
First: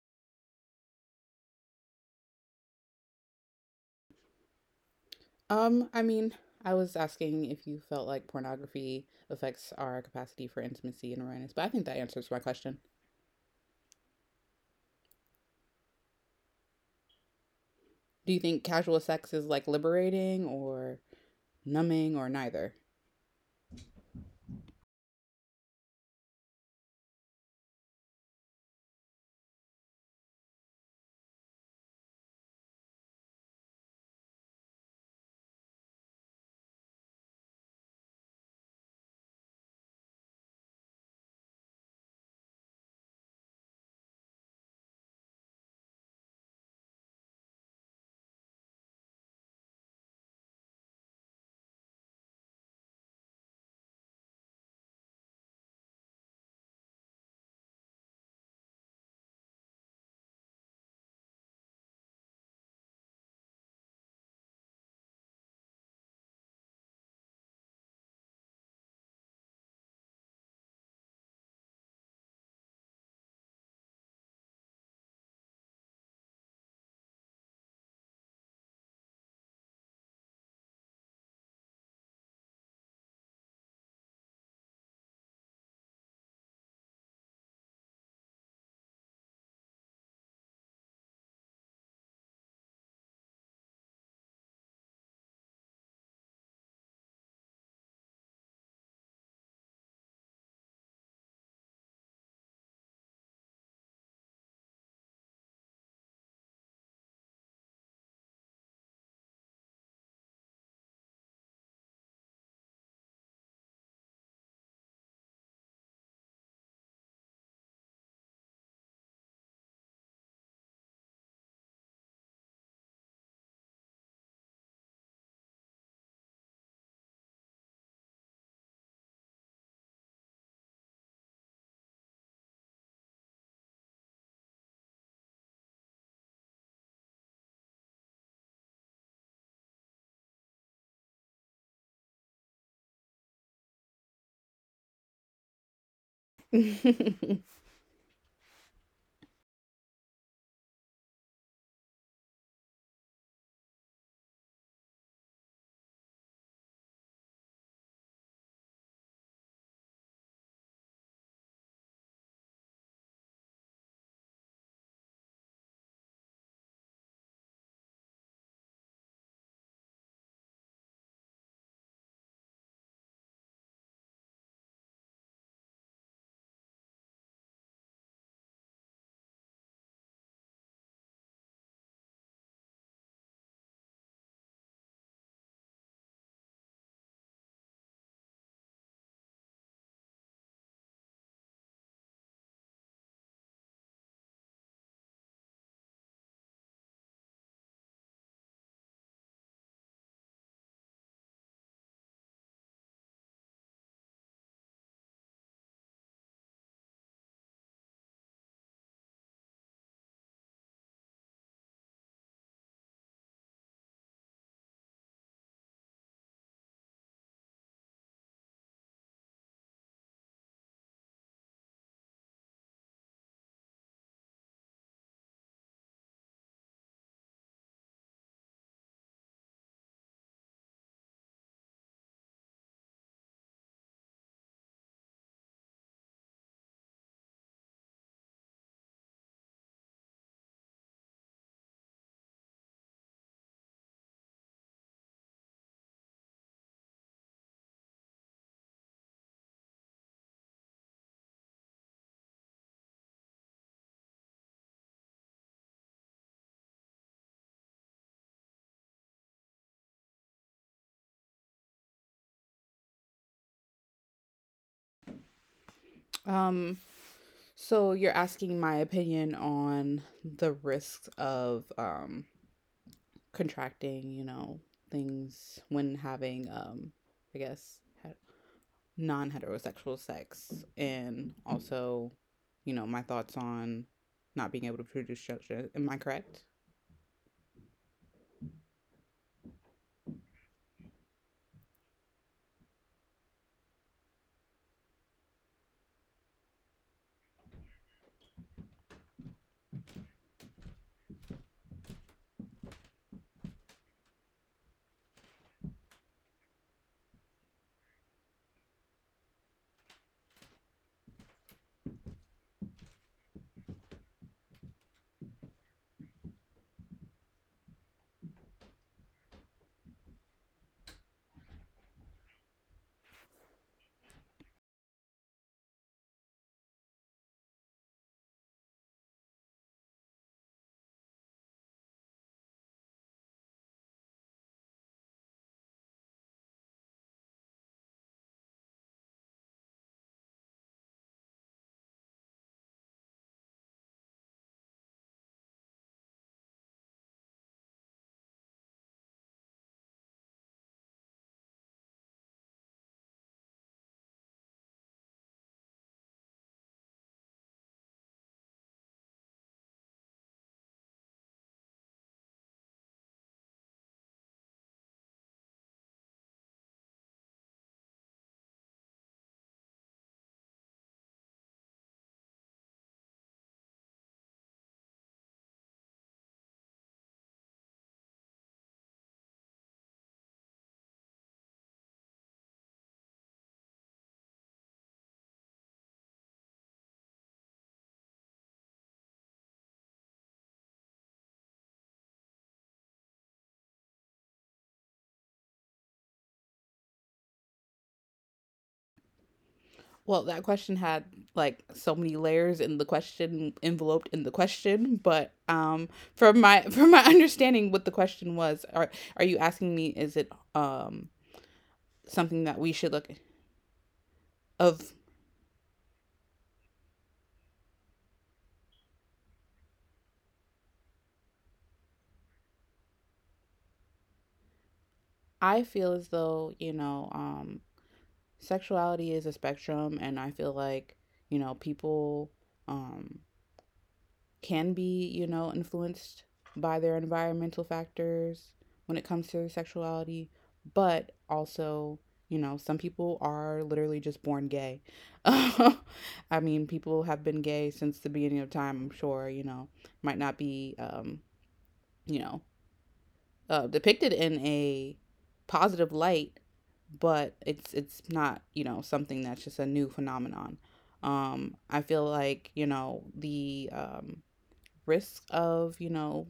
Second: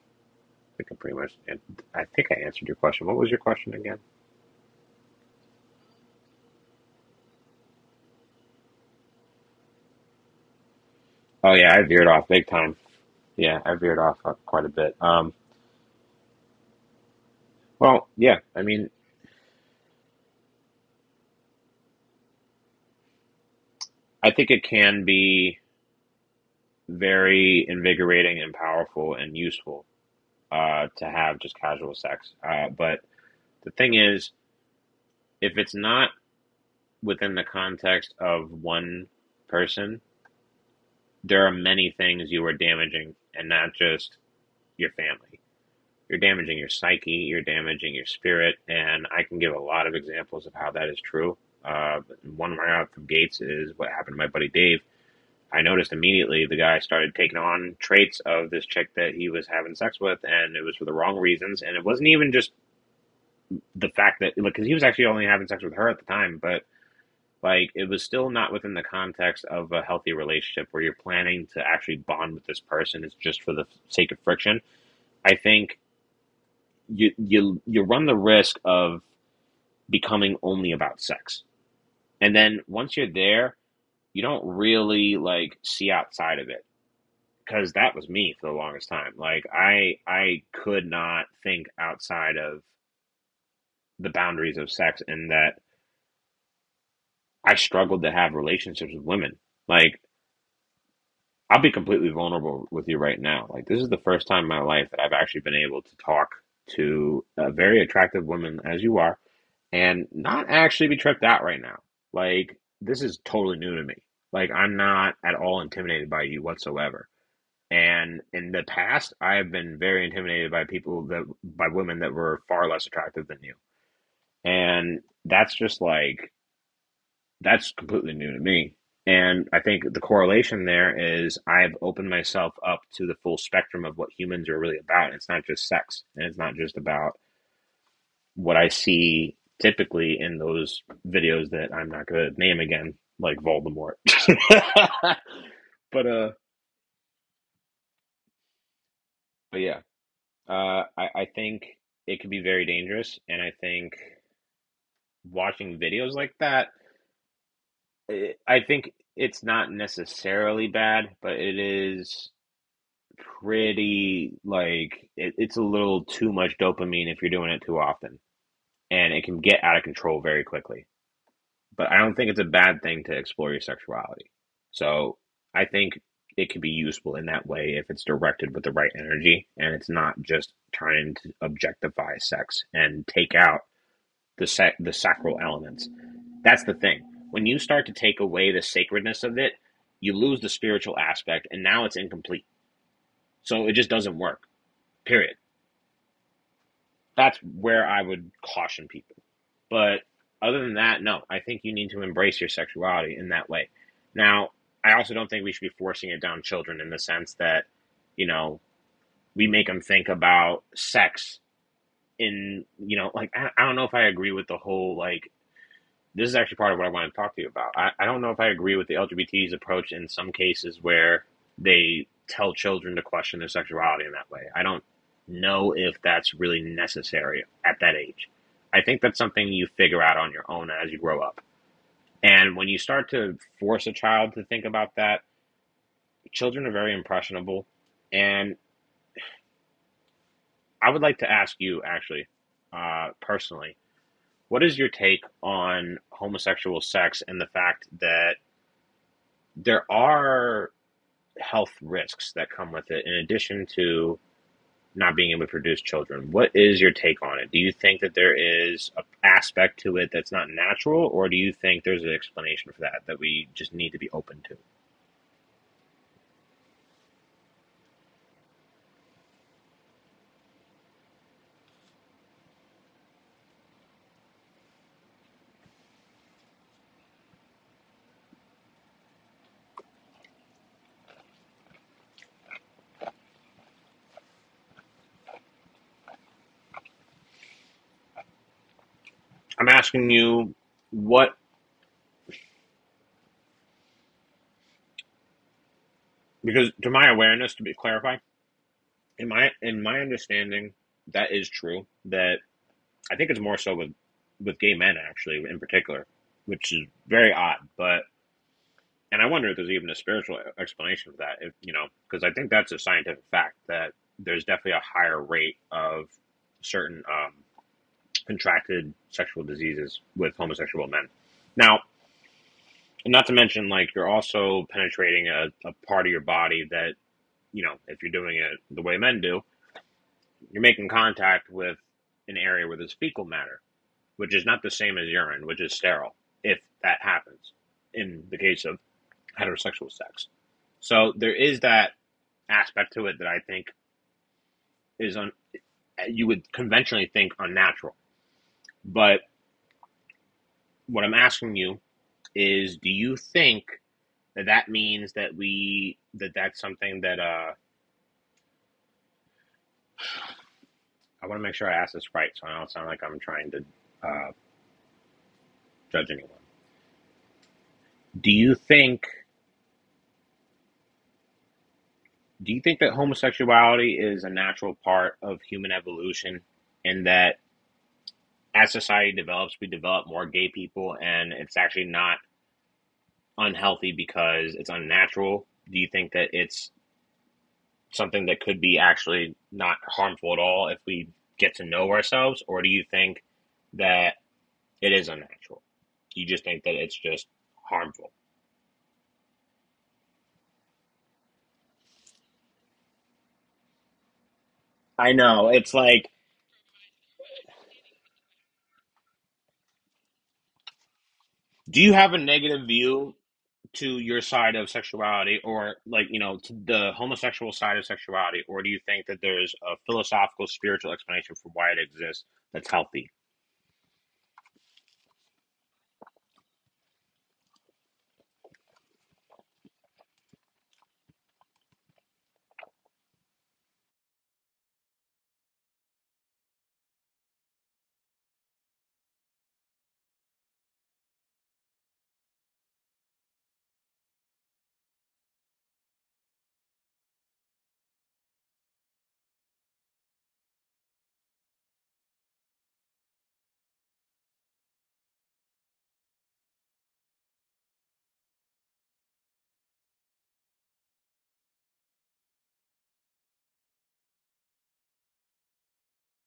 [SPEAKER 2] I think I pretty much, I think I answered your question. What was your question again?
[SPEAKER 1] I mean, I was asking if you felt like pornography affects our capacity for intimacy and awareness,
[SPEAKER 2] Oh
[SPEAKER 1] but I
[SPEAKER 2] yeah, I
[SPEAKER 1] think that
[SPEAKER 2] veered off
[SPEAKER 1] answers my
[SPEAKER 2] big time.
[SPEAKER 1] question.
[SPEAKER 2] Yeah, I veered off quite a bit. Well,
[SPEAKER 1] Do you
[SPEAKER 2] yeah, I
[SPEAKER 1] think
[SPEAKER 2] mean,
[SPEAKER 1] casual sex is like liberating or numbing or neither?
[SPEAKER 2] I think it can be very invigorating and powerful and useful to have just casual sex. But the thing is, if it's not within the context of one person, there are many things you are damaging, and not just your family. You're damaging your psyche, you're damaging your spirit, and I can give a lot of examples of how that is true. Uh, one right out from Gates is what happened to my buddy Dave. I noticed immediately the guy started taking on traits of this chick that he was having sex with, and it was for the wrong reasons. And it wasn't even just the fact that, look, because he was actually only having sex with her at the time, but like it was still not within the context of a healthy relationship where you're planning to actually bond with this person. It's just for the sake of friction. I think you run the risk of becoming only about sex, and then once you're there, you don't really like see outside of it, because that was me for the longest time. Like I could not think outside of the boundaries of sex, and that I struggled to have relationships with women. Like I'll be completely vulnerable with you right now. Like this is the first time in my life that I've actually been able to talk to a very attractive woman as you are and not actually be tripped out right now. Like this is totally new to me. Like I'm not at all intimidated by you whatsoever. And in the past, I have been very intimidated by people that, by women that were far less attractive than you. And that's just like that's completely new to me. And I think the correlation there is I've opened myself up to the full spectrum of what humans are really about. And it's not just sex, and it's not just about what I see typically in those videos that I'm not going to name again, like Voldemort. But yeah, I think it can be very dangerous, and I think watching videos like that, eh, I think it's not necessarily bad, but it is pretty like it's a little too much dopamine if you're doing it too often, and it can get out of control very quickly. But I don't think it's a bad thing to explore your sexuality. So I think it could be useful in that way if it's directed with the right energy and it's not just trying to objectify sex and take out the sacral elements. That's the thing. When you start to take away the sacredness of it, you lose the spiritual aspect, and now it's incomplete. So it just doesn't work. Period. That's where I would caution people. But other than that, no, I think you need to embrace your sexuality in that way. Now, I also don't think we should be forcing it down children in the sense that, you know, we make them think about sex in, you know, like I don't know if I agree with the whole like this is actually part of what I want to talk to you about. I don't know if I agree with the LGBT's approach in some cases where they tell children to question their sexuality in that way. I don't know if that's really necessary at that age. I think that's something you figure out on your own as you grow up. And when you start to force a child to think about that, children are very impressionable. And I would like to ask you, actually, personally, what is your take on homosexual sex and the fact that there are health risks that come with it in addition to not being able to produce children? What is your take on it? Do you think that there is an aspect to it that's not natural, or do you think there's an explanation for that that we just need to be open to?
[SPEAKER 1] um, so you're asking my opinion on the risks of contracting, things when having, I guess, non heterosexual sex, and also, my thoughts on not being able to produce children. Am I correct?
[SPEAKER 2] I'm asking you what, because to my awareness, to be clarify, in my understanding, that is true. That I think it's more so with gay men actually in particular, which is very odd, but and I wonder if there's even a spiritual explanation for that. If you know, because I think that's a scientific fact that there's definitely a higher rate of certain contracted sexual diseases with homosexual men. Now, not to mention, like you're also penetrating a part of your body that, you know, if you're doing it the way men do, you're making contact with an area where there's fecal matter, which is not the same as urine, which is sterile. If that happens in the case of heterosexual sex, so there is that aspect to it that I think is un- you would conventionally think unnatural. But what I'm asking you is, do you think that that means that we that that's something that I want to make sure I ask this right, so I don't sound like I'm trying to uh, judge anyone. Do you think that homosexuality is a natural part of human evolution, and that as society develops, we develop more gay people, and it's actually not unhealthy because it's unnatural? Do you think that it's something that could be actually not harmful at all if we get to know ourselves, or do you think that it is unnatural? You just think that it's just harmful.
[SPEAKER 1] Well, that question had like so many layers in the question enveloped in the question,
[SPEAKER 2] I
[SPEAKER 1] but
[SPEAKER 2] know. It's
[SPEAKER 1] um,
[SPEAKER 2] like,
[SPEAKER 1] from my from my understanding, what the question was, are you asking me? Is it
[SPEAKER 2] do you have a
[SPEAKER 1] something that
[SPEAKER 2] negative
[SPEAKER 1] we should look
[SPEAKER 2] view to your side of
[SPEAKER 1] of?
[SPEAKER 2] sexuality or, like, you know, to the homosexual side of sexuality, or do you think that there's a philosophical, spiritual explanation for why it exists that's healthy?
[SPEAKER 1] I feel as though you know sexuality is a spectrum, and I feel like you know people um can be, you know, influenced by their environmental factors when it comes to sexuality, but also you know some people are literally just born gay. I mean, people have been gay since the beginning of time, I'm sure. You know, might not be you know depicted in a positive light, but it's not, you know, something that's just a new phenomenon. I feel like you know the risk of you know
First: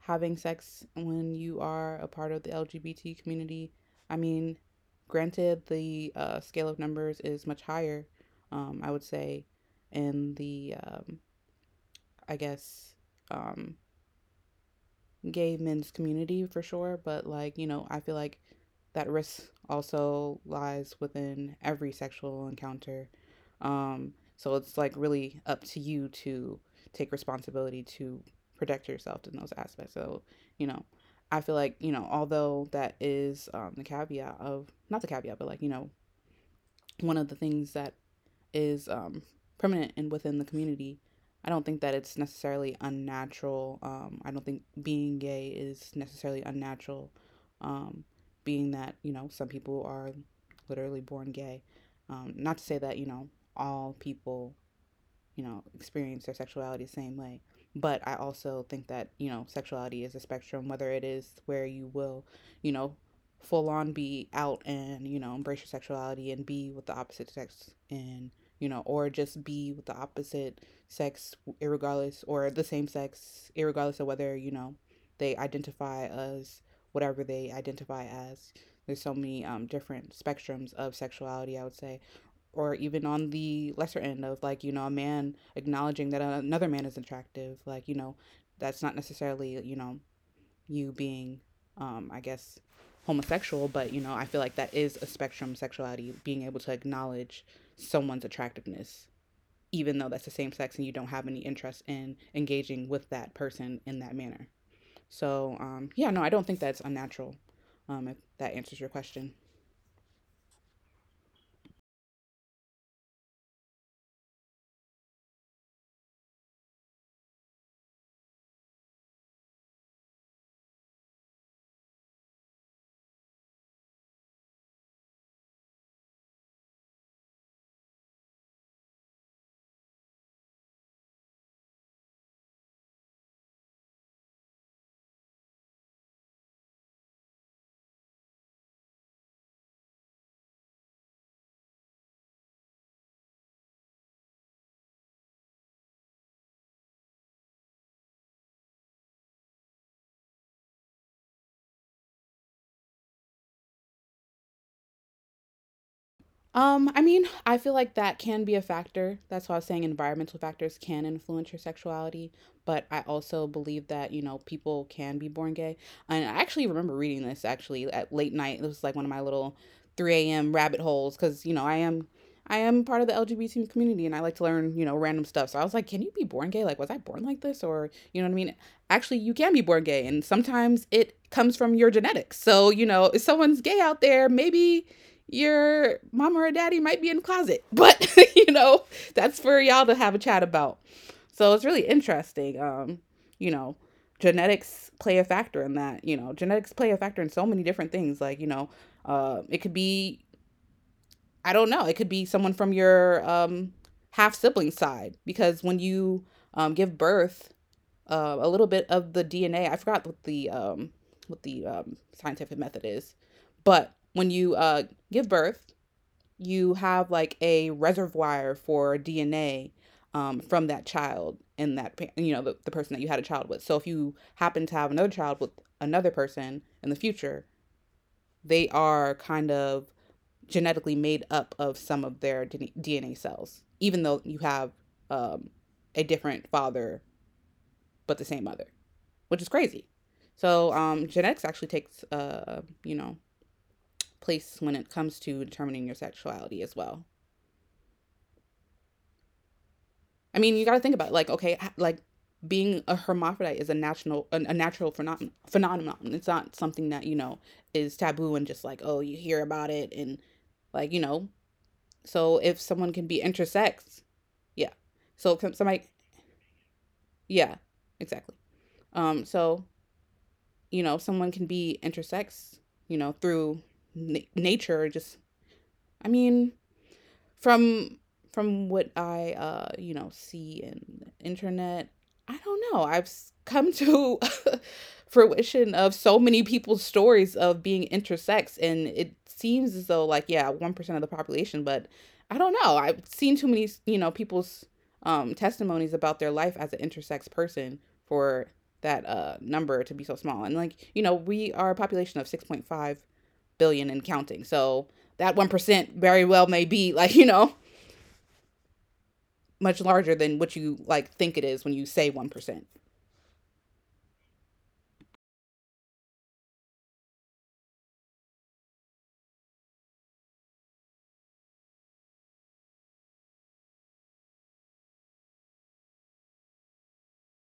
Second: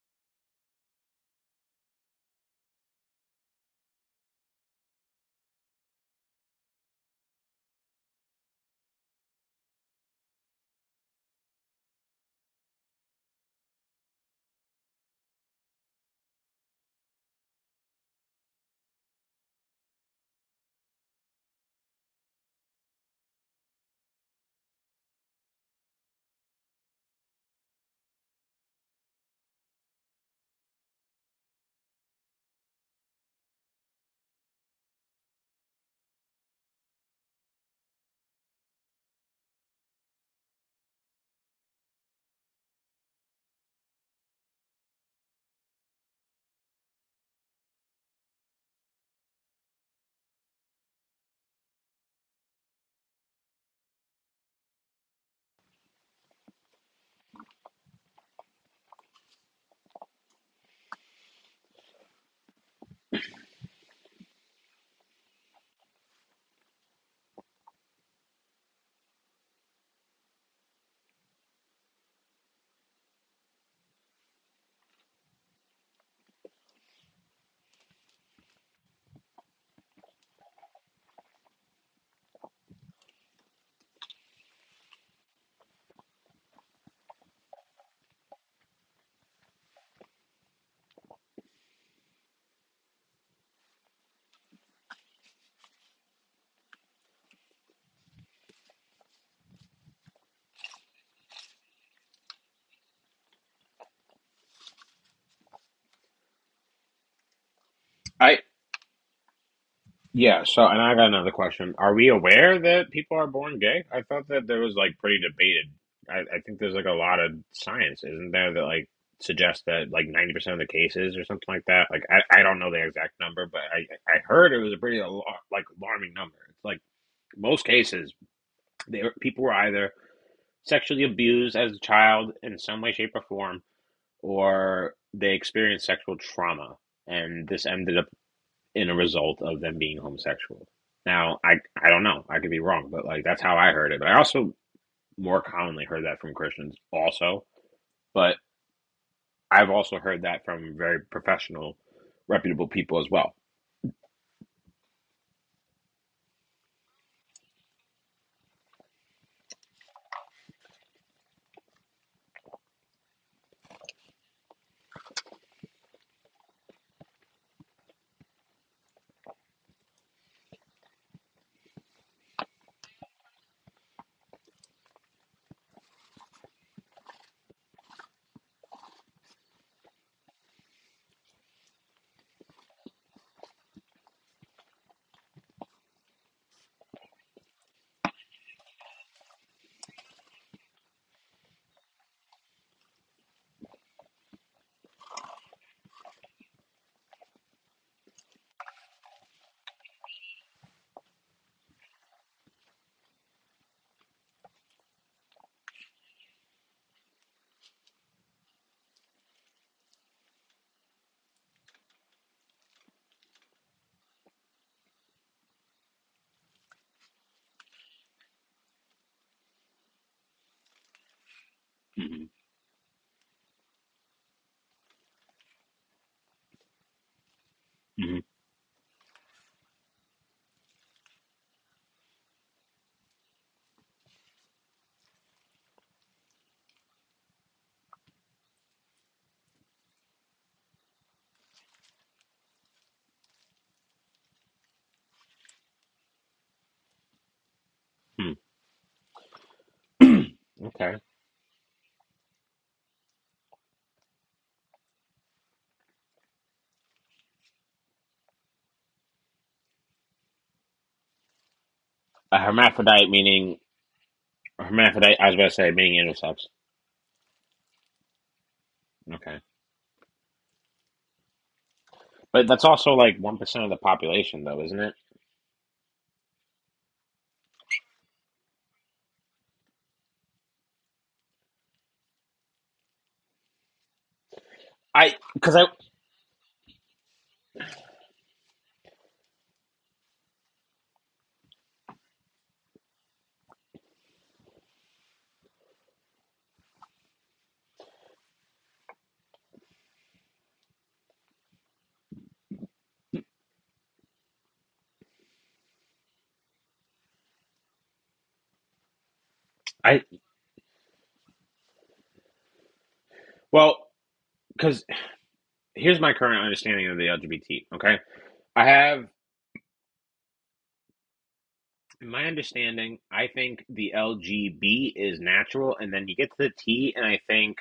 [SPEAKER 1] having sex when you are a part of the LGBT community. I mean, granted, the scale of numbers is much higher. I would say in the I guess um, gay men's community for sure, but like, you know, I feel like that risk also lies within every sexual encounter. So it's like really up to you to take responsibility to protect yourself in those aspects. So, you know, I feel like, you know, although that is the caveat of, not the caveat, but like, you know, one of the things that is permanent and within the community. I don't think that it's necessarily unnatural. I don't think being gay is necessarily unnatural, um, being that, you know, some people are literally born gay. Not to say that, you know, all people you know experience their sexuality the same way. But I also think that, you know, sexuality is a spectrum, whether it is where you will, you know, full on be out and, you know, embrace your sexuality and be with the opposite sex and, you know, or just be with the opposite sex, irregardless, or the same sex, irregardless of whether, you know, they identify as whatever they identify as. There's so many different spectrums of sexuality, I would say, or even on the lesser end of like you know a man acknowledging that another man is attractive, like you know that's not necessarily you know you being I guess homosexual, but you know I feel like that is a spectrum, sexuality being able to acknowledge someone's attractiveness even though that's the same sex and you don't have any interest in engaging with that person in that manner. So yeah, no, I don't think that's unnatural. If
[SPEAKER 2] I,
[SPEAKER 1] that answers your question.
[SPEAKER 2] Yeah, so and I got another question. Are we aware that people are born gay? I thought that there was like pretty debated. I think there's like a lot of science, isn't there, that like suggests that like 90% of the cases or something like that. Like I don't know the exact number, but I heard it was a pretty like alarming number. It's like most cases, they, people were either sexually abused as a child in some way, shape, or form, or they experienced sexual trauma, and this ended up in a result of them being homosexual. Now, I don't know. I could be wrong, but like that's how I heard it. But I also more commonly heard that from Christians also, but I've also heard that from very professional, reputable people as well.
[SPEAKER 1] I mean, I feel like that can be a factor. That's why I was saying environmental factors can influence your sexuality. But I also believe that, you know, people can be born gay. And I actually remember reading this actually at late night. It was like one of my little 3 a.m. rabbit holes because, you know, I am part of the LGBT community and I like to learn, you know, random stuff. So I was like, can you be born gay? Like, was I born like this? Or, you know what I mean? Actually, you can be born gay. And sometimes it comes from your genetics. So, you know, if someone's gay out there, maybe your mama or daddy might be in the closet, but you know, that's for y'all to have a chat about. So it's really interesting. You know, genetics play a factor in that. You know, genetics play a factor in so many different things. Like, you know, it could be, I don't know, it could be someone from your half sibling side, because when you give birth, a little bit of the DNA, I forgot what the what the scientific method is, but when you give birth, you have like a reservoir for DNA from that child and that
[SPEAKER 2] Hmm.
[SPEAKER 1] you know the person that you had a child with. So if you happen to have another child with another person in the future, they are kind of genetically made up of some of their DNA cells, even though you have um, a different father but the same mother, which is crazy. So genetics actually takes you know place when it comes to determining your sexuality as well.
[SPEAKER 2] Hmm.
[SPEAKER 1] I mean, you got to
[SPEAKER 2] Okay.
[SPEAKER 1] think about it, like okay, like being a hermaphrodite is a natural a natural phenomenon. It's not something that you know is taboo and just like oh you hear about it and like you know.
[SPEAKER 2] A
[SPEAKER 1] So if someone can
[SPEAKER 2] hermaphrodite
[SPEAKER 1] be
[SPEAKER 2] meaning
[SPEAKER 1] intersex, yeah.
[SPEAKER 2] hermaphrodite. I was
[SPEAKER 1] So
[SPEAKER 2] about to
[SPEAKER 1] if
[SPEAKER 2] say
[SPEAKER 1] somebody,
[SPEAKER 2] meaning intersex.
[SPEAKER 1] yeah, exactly.
[SPEAKER 2] Okay,
[SPEAKER 1] So you know, someone can be
[SPEAKER 2] but
[SPEAKER 1] intersex,
[SPEAKER 2] that's also
[SPEAKER 1] you know,
[SPEAKER 2] like 1%
[SPEAKER 1] through
[SPEAKER 2] of the population, though, isn't
[SPEAKER 1] nature.
[SPEAKER 2] it?
[SPEAKER 1] Just I mean, From from what I you know, see in the internet, I don't know. Come to
[SPEAKER 2] I because I
[SPEAKER 1] fruition of so many people's stories of being intersex, and it seems as though like yeah, 1% of the population, but I don't know. I've seen too many, you know, people's testimonies about their life as an intersex person for that number to be so small. And like, you know, we are a population of 6.5 billion and counting. So that 1% very well may be like, you know, much
[SPEAKER 2] I
[SPEAKER 1] larger than what you like think it is when you say 1%.
[SPEAKER 2] well because here's my current understanding of the LGBT. Okay, I have In my understanding, I think the LGB is natural, and then you get to the T, and I think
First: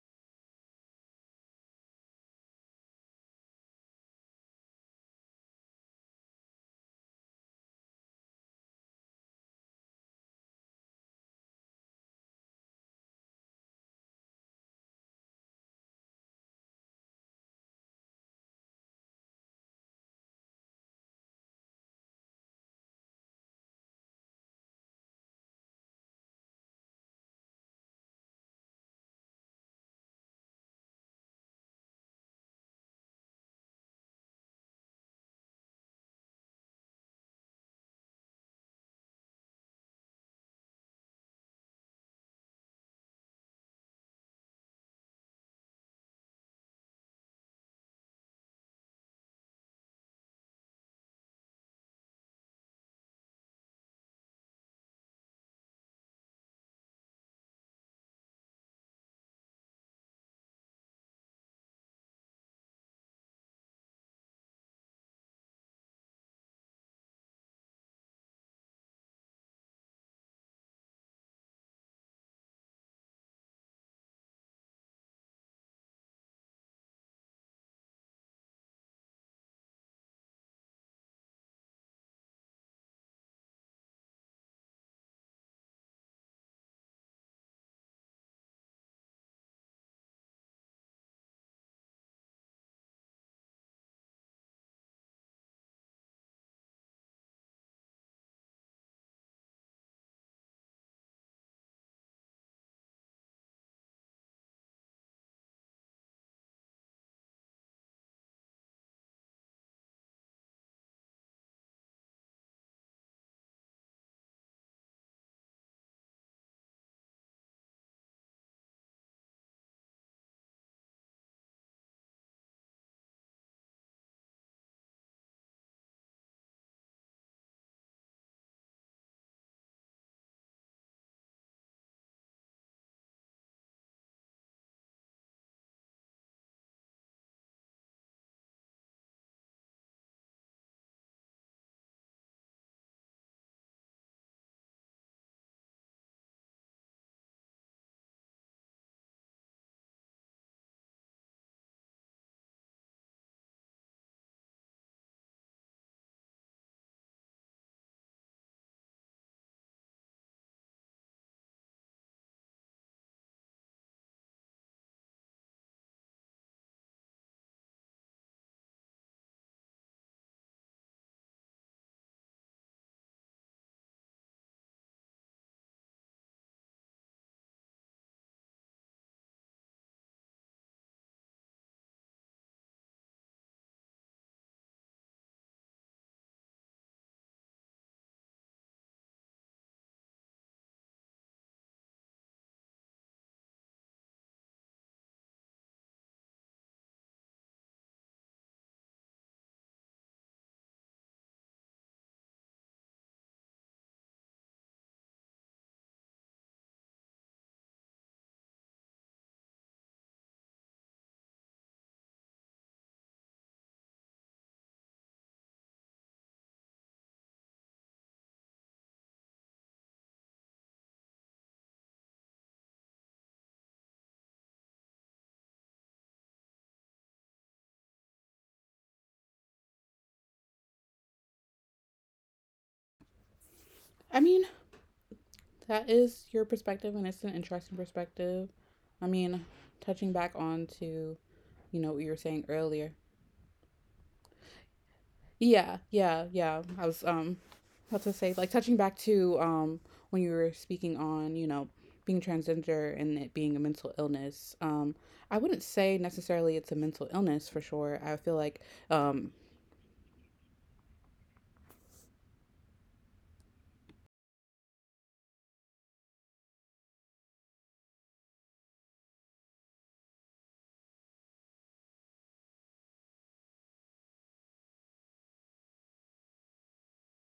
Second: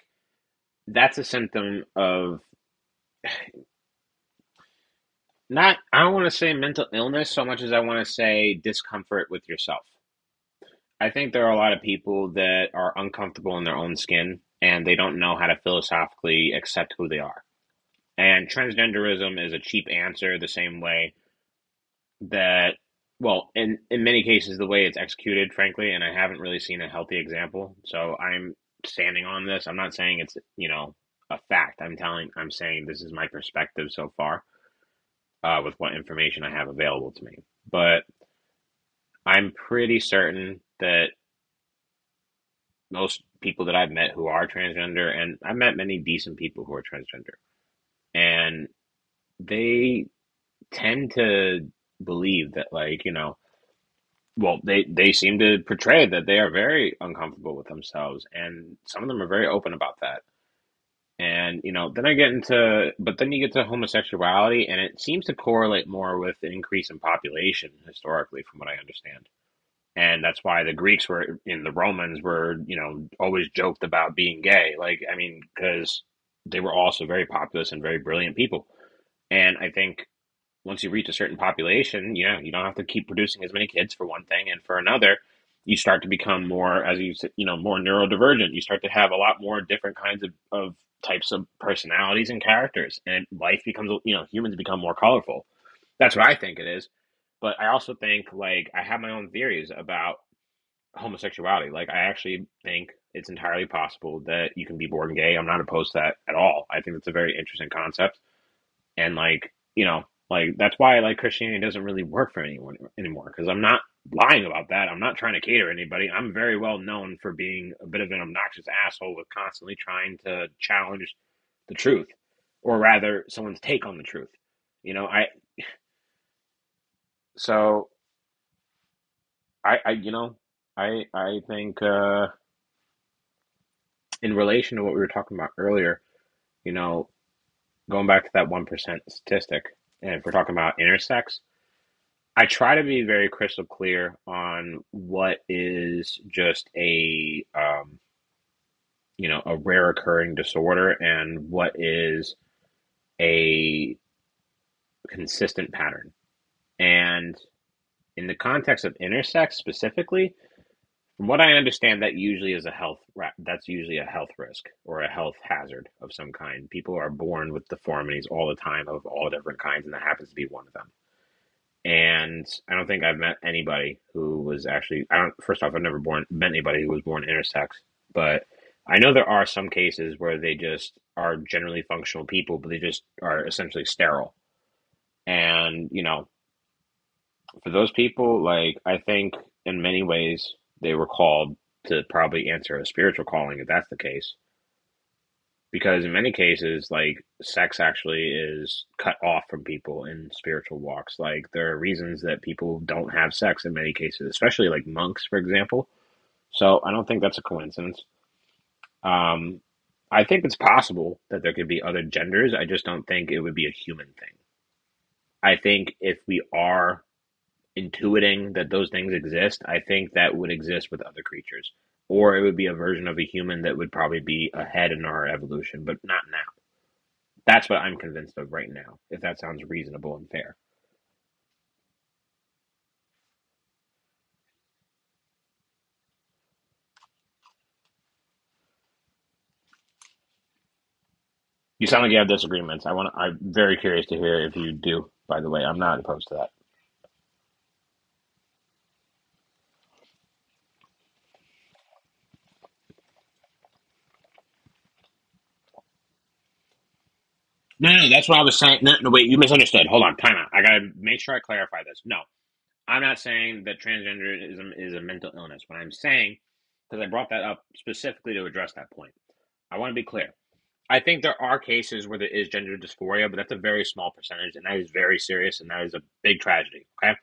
[SPEAKER 2] that's a symptom of not— I don't want to say mental illness so much as I want to say discomfort with yourself. I think there are a lot of people that are uncomfortable in their own skin and they don't know how to philosophically accept who they are. And transgenderism is a cheap answer, the same way that— well, in many cases the way it's executed, frankly, and I haven't really seen a healthy example, so I'm standing on this. I'm not saying it's, you know, a fact. I'm saying this is my perspective so far, with what information I have available to me. But I'm pretty certain that most people that I've met who are transgender, and I've met many decent people who are transgender, and they tend to believe that like you know well, they seem to portray that they are very uncomfortable with themselves, and some of them are very open about that. And you know, then I get into, but then you get to homosexuality, and it seems to correlate more with an increase in population historically, from what I understand. And that's why the Greeks were, and the Romans were, you know, always joked about being gay. Like, I mean, because they were also very populous and very brilliant people. And I think once you reach a certain population, you know, you don't have to keep producing as many kids for one thing, and for another, you start to become more, as you know, more neurodivergent. You start to have a lot more different kinds of types of personalities and characters, and life becomes, you know, humans become more colorful. That's what I think it is. But I also think, like, I have my own theories about homosexuality. Like, I actually think it's entirely possible that you can be born gay. I'm not opposed to that at all. I think it's a very interesting concept. And like, that's why, like, Christianity doesn't really work for anyone anymore. Because I'm not lying about that. I'm not trying to cater to anybody. I'm very well known for being a bit of an obnoxious asshole with constantly trying to challenge the truth, or rather someone's take on the truth. You know I so I you know I think in relation to what we were talking about earlier, you know, going back to that 1% statistic, and if we're talking about intersex, I try to be very crystal clear on what is just a, you know, a rare occurring disorder, and what is a consistent pattern. And in the context of intersex specifically, from what I understand, that usually is a health that's usually a health risk or a health hazard of some kind. People are born with deformities all the time of all different kinds, and that happens to be one of them. And I don't think I've met anybody who was actually— I don't. First off, I've never born met anybody who was born intersex, but I know there are some cases where they just are generally functional people, but they just are essentially sterile. And you know, for those people, like, I think in many ways they were called to probably answer a spiritual calling, if that's the case. Because in many cases, like, sex actually is cut off from people in spiritual walks. Like, there are reasons that people don't have sex in many cases, especially like monks, for example. So I don't think that's a coincidence. um I think it's possible that there could be other genders. I just don't think it would be a human thing. I think if we are intuiting that those things exist, I think that would exist with other creatures, or it would be a version of a human that would probably be ahead in our evolution, but not now. That's what I'm convinced of right now, if that sounds reasonable and fair.
[SPEAKER 1] I mean, that is your perspective and it's an interesting perspective. I mean, touching back on to, you
[SPEAKER 2] You
[SPEAKER 1] know, what
[SPEAKER 2] sound
[SPEAKER 1] you
[SPEAKER 2] like
[SPEAKER 1] were
[SPEAKER 2] you have
[SPEAKER 1] saying
[SPEAKER 2] disagreements.
[SPEAKER 1] earlier.
[SPEAKER 2] I'm very curious to hear if you do, by the way.
[SPEAKER 1] Yeah,
[SPEAKER 2] I'm not
[SPEAKER 1] yeah,
[SPEAKER 2] opposed to that.
[SPEAKER 1] yeah. I was about to say like touching back to when you were speaking on, you know, being transgender and it being a mental illness. I wouldn't say necessarily it's a mental illness for
[SPEAKER 2] No,
[SPEAKER 1] sure.
[SPEAKER 2] no, no,
[SPEAKER 1] I
[SPEAKER 2] that's
[SPEAKER 1] feel
[SPEAKER 2] what I
[SPEAKER 1] like
[SPEAKER 2] was saying. No, no, wait,
[SPEAKER 1] um
[SPEAKER 2] you misunderstood. Hold on, time out. I got to make sure I clarify this. No, I'm not saying that transgenderism is a mental illness. What I'm saying, because I brought that up specifically to address that point, I want to be clear. I think there are cases where there is gender dysphoria, but that's a very small percentage, and that is very serious, and that is a big tragedy. Okay.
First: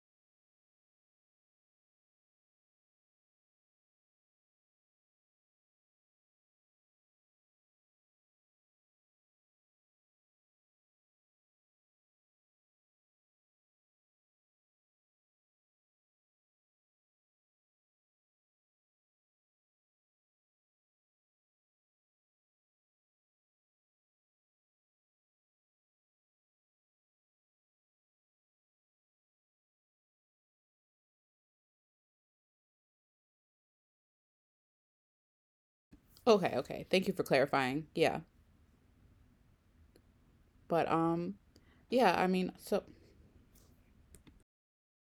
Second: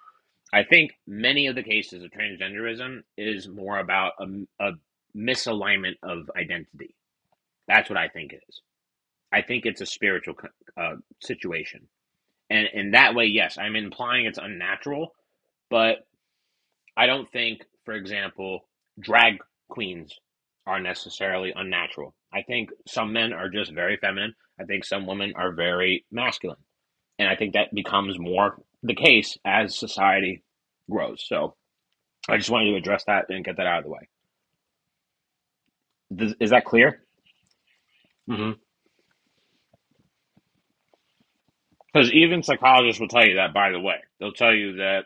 [SPEAKER 2] I think many of the cases of transgenderism is more about a misalignment of identity. That's what I think it is. I think it's a spiritual, uh, situation. And in that way, yes, I'm implying it's unnatural, but I don't think, for example, drag queens are necessarily unnatural. I think some men are just very feminine. I think some women are very masculine. And I think that becomes more the case as society grows. So, I just wanted to address that and get that out of the way. Is
[SPEAKER 1] Okay,
[SPEAKER 2] that
[SPEAKER 1] okay.
[SPEAKER 2] clear?
[SPEAKER 1] Thank you for clarifying. Yeah.
[SPEAKER 2] hmm
[SPEAKER 1] But
[SPEAKER 2] Because
[SPEAKER 1] yeah, I
[SPEAKER 2] even
[SPEAKER 1] mean, so
[SPEAKER 2] psychologists will tell you that, by the way. They'll tell you that,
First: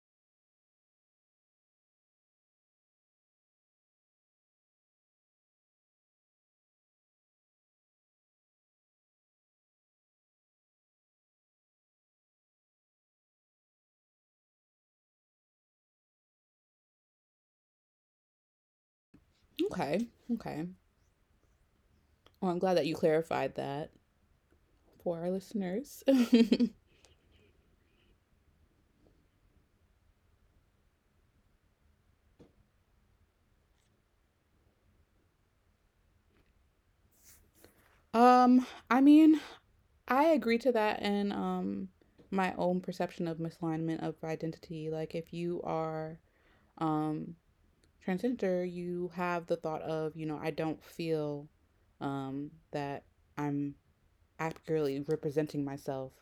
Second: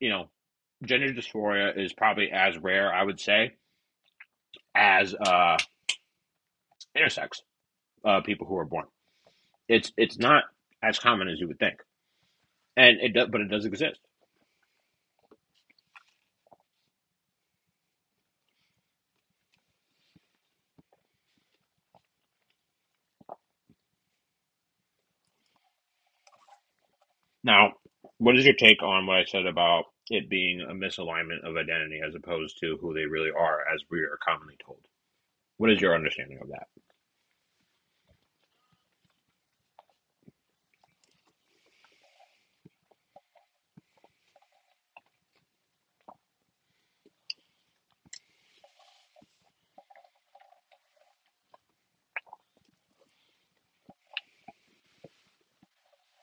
[SPEAKER 2] you know, gender dysphoria is probably as rare, I would say, as intersex people who are born. It's not as common as you would think, and it does exist.
[SPEAKER 1] okay. Okay. Well, I'm glad that you clarified that for our listeners.
[SPEAKER 2] Now, what is your take on what I said about it being a misalignment of identity as opposed to who they really are, as we are commonly told? What is your understanding of that?
[SPEAKER 1] I mean, I agree to that, and my own perception of misalignment of identity, like if you are um transgender, you have the thought of, you know, I don't feel that I'm accurately representing myself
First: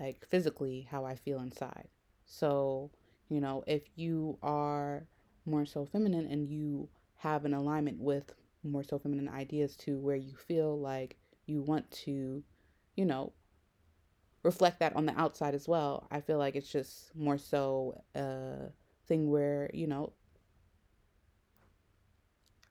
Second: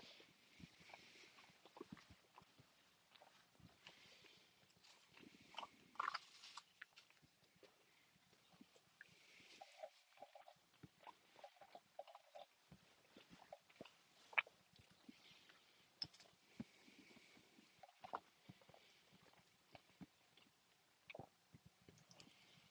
[SPEAKER 1] like physically how I feel inside. So, you know, if you are more so feminine and you have an alignment with more so feminine ideas to where you feel like you want to, you know, reflect that on the outside as well, I feel like it's just more so a thing where, you know,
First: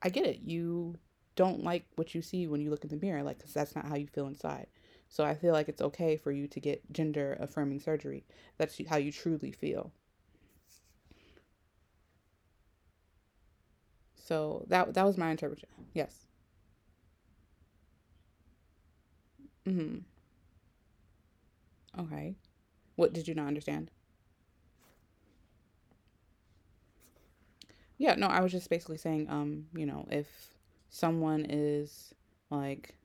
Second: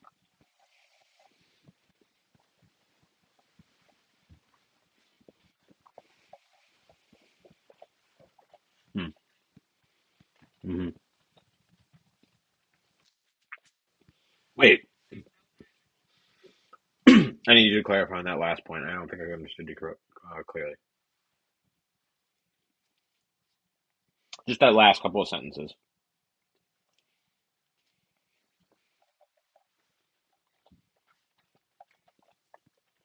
[SPEAKER 1] I get it. You don't like what you see when you look in the mirror, like because that's not how you feel inside. So I feel like it's okay for you to get gender affirming surgery. That's how you truly feel.
[SPEAKER 2] Mm-hmm.
[SPEAKER 1] So
[SPEAKER 2] Wait,
[SPEAKER 1] that that was my interpretation. Yes.
[SPEAKER 2] I need you to clarify on that last point. I don't think I understood you correct—
[SPEAKER 1] Hmm.
[SPEAKER 2] clearly.
[SPEAKER 1] Okay. What did you not understand?
[SPEAKER 2] Just that last couple of sentences.
[SPEAKER 1] Yeah. No, I was just basically saying, you know, if someone is like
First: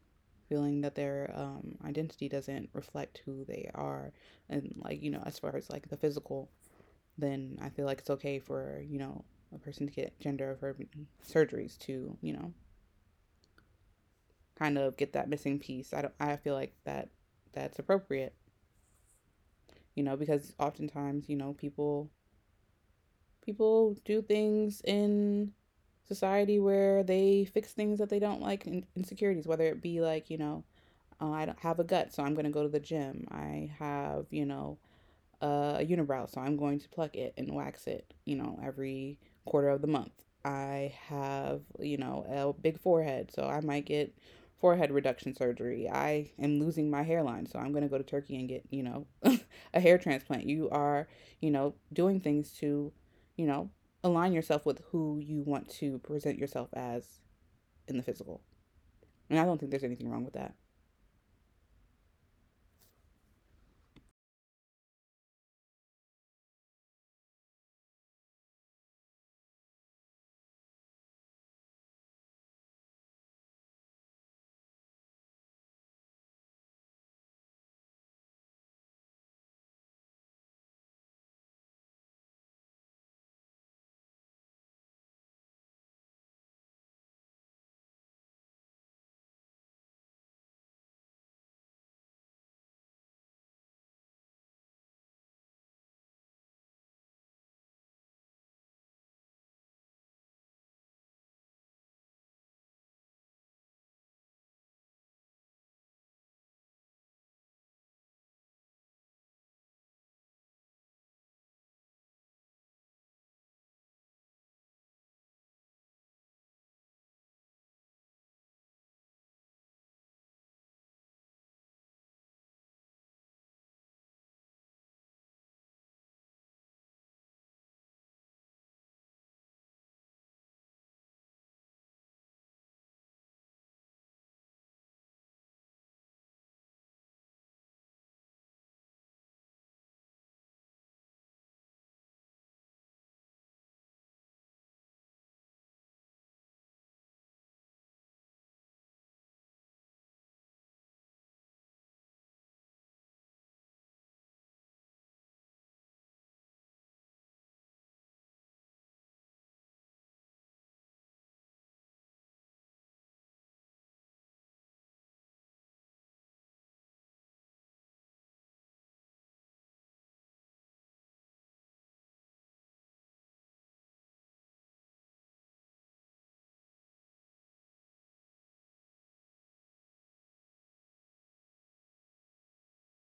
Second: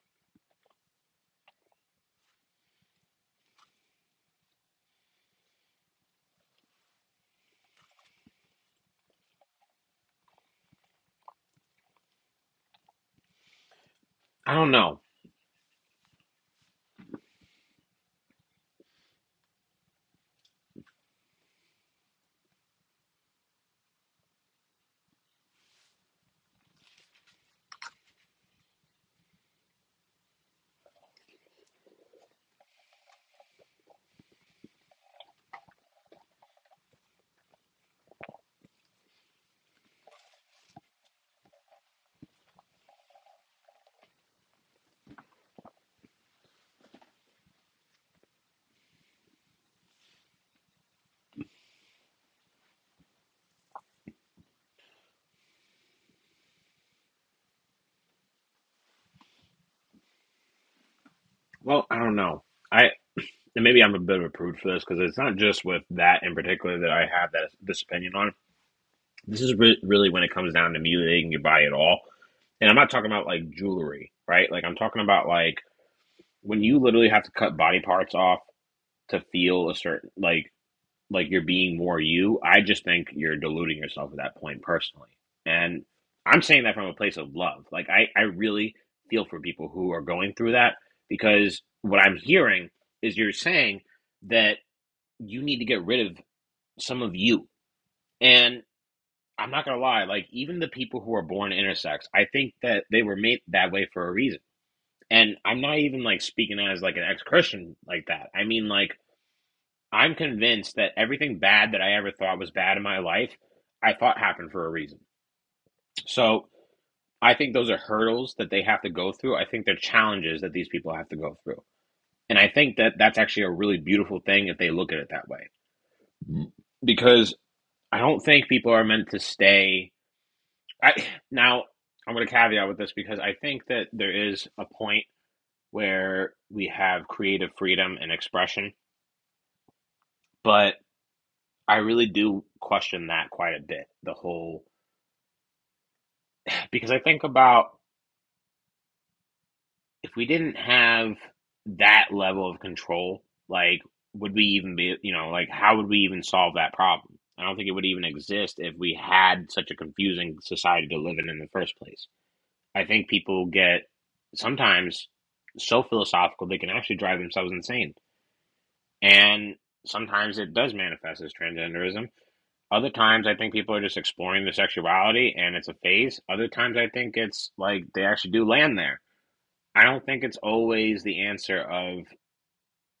[SPEAKER 1] feeling that their identity doesn't reflect who they are, and like you know, as far as like the physical, then I feel like it's okay for you know a person to get gender affirming surgeries to you know
[SPEAKER 2] I don't
[SPEAKER 1] kind of
[SPEAKER 2] know.
[SPEAKER 1] get that missing piece. I don't. I feel like that that's appropriate. You know, because oftentimes you know people do things in society where they fix things that they don't like, insecurities, whether it be like you know I don't have a gut so I'm going to go to the gym, I have you know a unibrow, so I'm going to pluck it and wax it, you know, every quarter of the month. I have, you know, a big forehead, so I might get forehead reduction surgery. I am losing my hairline, so I'm going to go to Turkey and get, you know, a hair transplant. You are, you know, doing things to, you know, align yourself with who you want to present yourself as in the physical. And I don't think there's anything wrong with that.
[SPEAKER 2] Well, I don't know. I and maybe I'm a bit of a prude for this, because it's not just with that in particular that I have that this opinion on. This is really when it comes down to mutilating your body at all. And I'm not talking about like jewelry, right? Like, I'm talking about like when you literally have to cut body parts off to feel a certain like— like you're being more you. I just think you're deluding yourself at that point, personally. And I'm saying that from a place of love. Like I really feel for people who are going through that, because what I'm hearing is you're saying that you need to get rid of some of you. And I'm not gonna lie, like, even the people who are born intersex, I think that they were made that way for a reason. And I'm not even like speaking as like an ex Christian like that. I mean, like, I'm convinced that everything bad that I ever thought was bad in my life, I thought happened for a reason. So I think those are hurdles that they have to go through. I think they're challenges that these people have to go through. And I think that that's actually a really beautiful thing if they look at it that way. Because I don't think people are meant to stay. I, Now, I'm going to caveat with this, because I think that there is a point where we have creative freedom and expression, but I really do question that quite a bit. The whole Because I think about, if we didn't have that level of control, like, would we even be, you know, like, how would we even solve that problem? I don't think it would even exist if we had such a confusing society to live in the first place. I think people get sometimes so philosophical they can actually drive themselves insane. And sometimes it does manifest as transgenderism. Other times I think people are just exploring their sexuality and it's a phase. Other times I think it's like they actually do land there. I don't think it's always the answer of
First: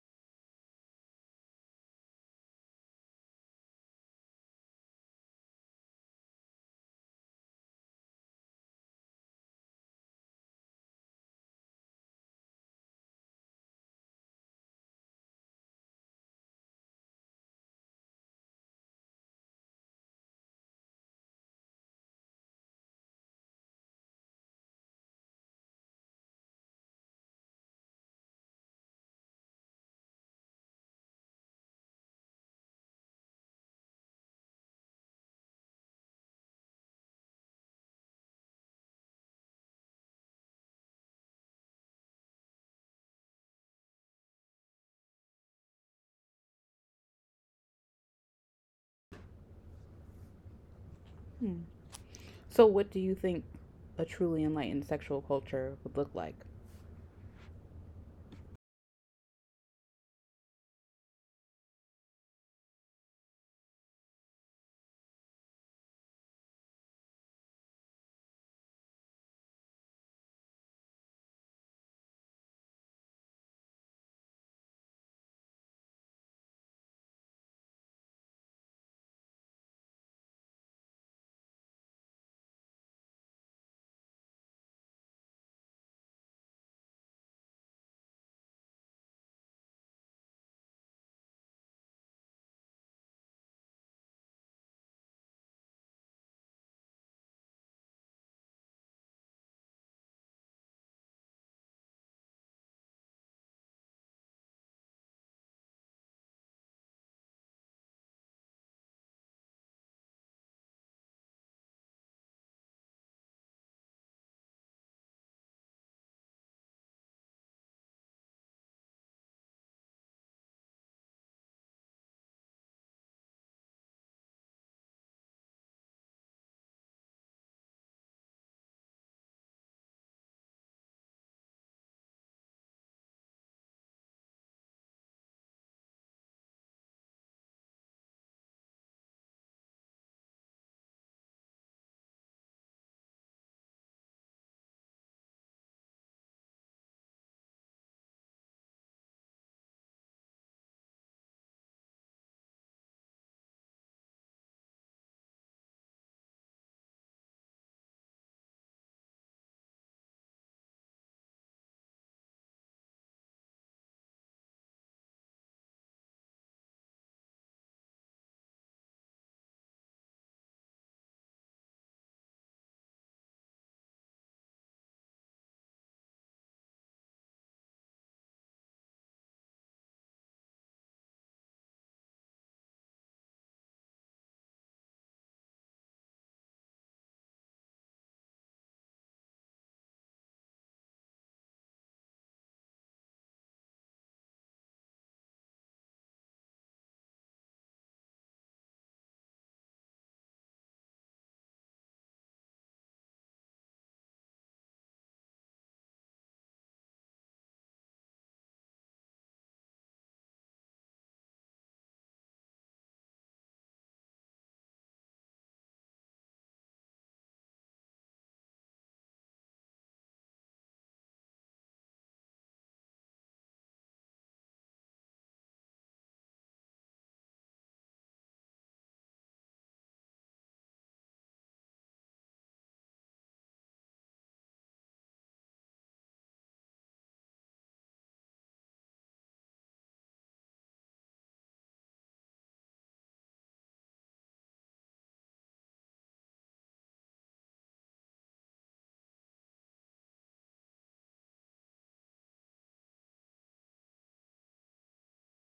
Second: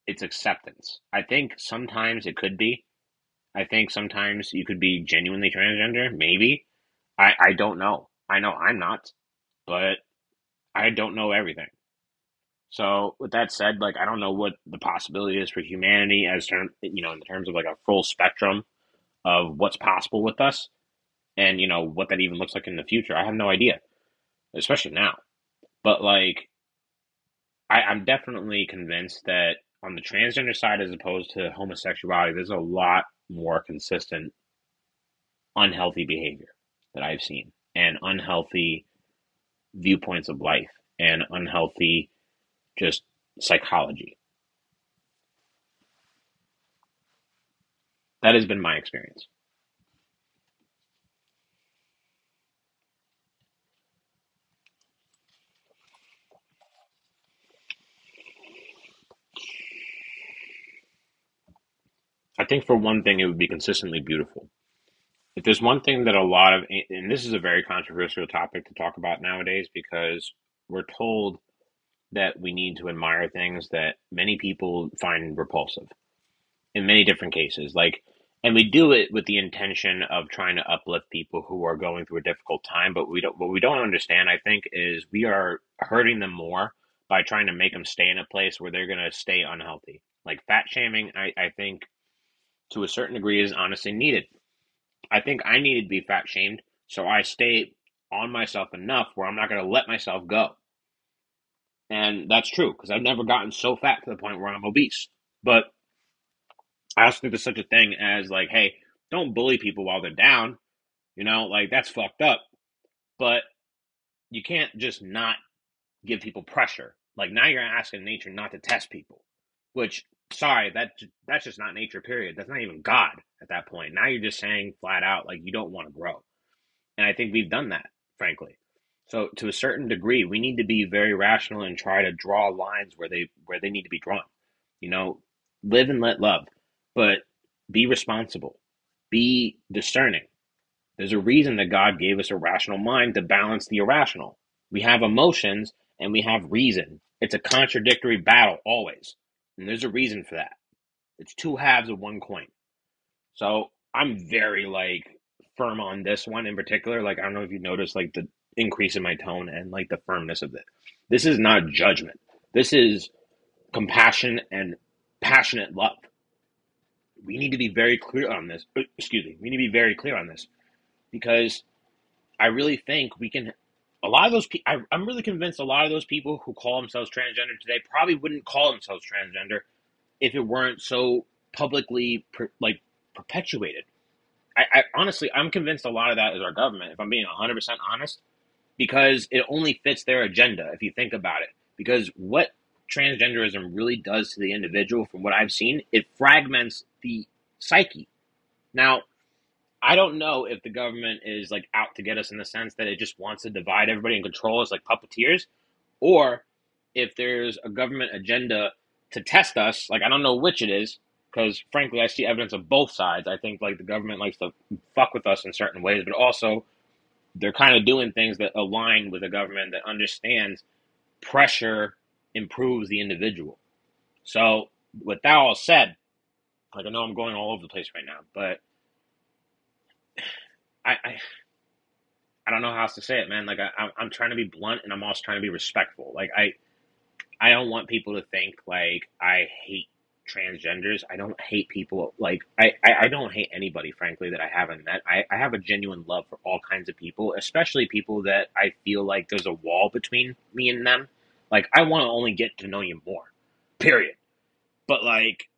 [SPEAKER 2] it's acceptance. I think sometimes it could be. I think sometimes you could be genuinely transgender, maybe. I don't know. I know I'm not, but I don't know everything. So with that said, like, I don't know what the possibility is for humanity as term you know, in terms of like a full spectrum of what's possible with us, and you know, what that even looks like in the future. I have no idea, especially now. But like I'm definitely convinced that on the transgender side, as opposed to homosexuality, there's a lot more consistent unhealthy behavior that I've seen, and unhealthy viewpoints of life, and unhealthy just psychology. That has been my experience.
[SPEAKER 1] So, what do you think a truly enlightened sexual culture would look like?
[SPEAKER 2] I think for one thing, it would be consistently beautiful. If there's one thing that a lot of, and this is a very controversial topic to talk about nowadays because we're told that we need to admire things that many people find repulsive in many different cases. Like, and we do it with the intention of trying to uplift people who are going through a difficult time. But we don't. What we don't understand, I think, is we are hurting them more by trying to make them stay in a place where they're going to stay unhealthy. Like fat shaming, I think to a certain degree is honestly needed. I think I needed to be fat shamed, so I stay on myself enough where I'm not going to let myself go. And that's true because I've never gotten so fat to the point where I'm obese. But I also think there's such a thing as like, hey, don't bully people while they're down. You know, like that's fucked up. But you can't just not give people pressure. Like now you're asking nature not to test people, which sorry, that's just not nature. Period. That's not even God at that point. Now you're just saying flat out like you don't want to grow. And I think we've done that, frankly. So to a certain degree, we need to be very rational and try to draw lines where they need to be drawn. You know, live and let love, but be responsible. Be discerning. There's a reason that God gave us a rational mind to balance the irrational. We have emotions and we have reason. It's a contradictory battle always. And there's a reason for that. It's two halves of one coin. So I'm very like firm on this one in particular. Like I don't know if you noticed like the increase in my tone and like the firmness of it. This is not judgment. This is compassion and passionate love. We need to be very clear on this. Excuse me. We need to be very clear on this because I really think we can. A lot of those people, I'm really convinced a lot of those people who call themselves transgender today probably wouldn't call themselves transgender if it weren't so publicly per, like perpetuated. I honestly, I'm convinced a lot of that is our government, if I'm being 100% honest, because it only fits their agenda, if you think about it. Because what transgenderism really does to the individual, from what I've seen, it fragments the psyche. Now, I don't know if the government is like out to get us in the sense that it just wants to divide everybody and control us like puppeteers, or if there's a government agenda to test us. Like I don't know which it is, because frankly, I see evidence of both sides. I think like the government likes to fuck with us in certain ways, but also they're kind of doing things that align with a government that understands pressure improves the individual. So with that all said, like I know I'm going all over the place right now, but I, I I don't know how else to say it, man. Like I'm trying to be blunt and I'm also trying to be respectful. Like I. I don't want people to think like I hate transgenders. I don't hate people like I don't hate anybody, frankly, that I haven't met. I have a genuine love for all kinds of people, especially people that I feel like there's a wall between me and them. Like I wanna only get to know you more. Period. But like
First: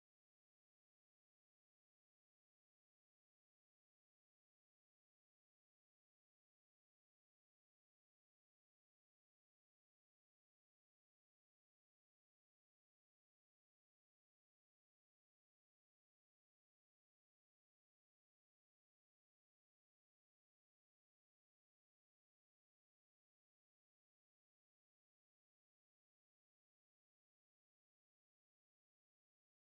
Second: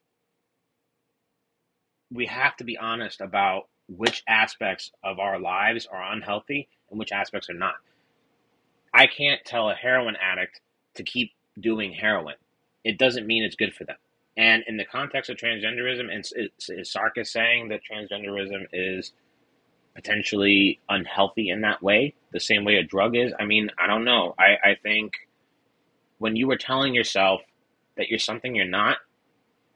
[SPEAKER 2] we have to be honest about which aspects of our lives are unhealthy and which aspects are not. I can't tell a heroin addict to keep doing heroin. It doesn't mean it's good for them. And in the context of transgenderism, and is Sarkis saying that transgenderism is potentially unhealthy in that way, the same way a drug is? I mean, I don't know. I think when you were telling yourself that you're something you're not,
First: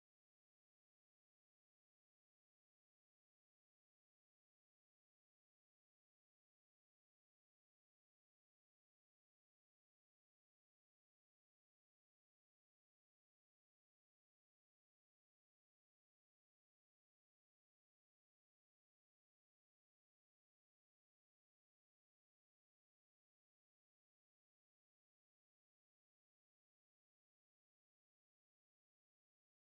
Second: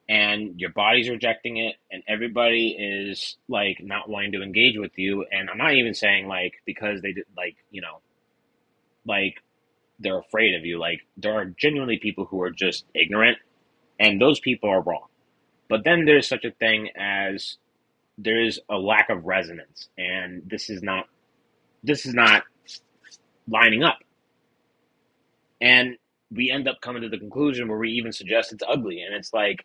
[SPEAKER 2] and your body's rejecting it, and everybody is like not wanting to engage with you, and I'm not even saying like because they did like like they're afraid of you. Like there are genuinely people who are just ignorant, and those people are wrong. But then there's such a thing as there is a lack of resonance, and this is not lining up. And we end up coming to the conclusion where we even suggest it's ugly, and it's like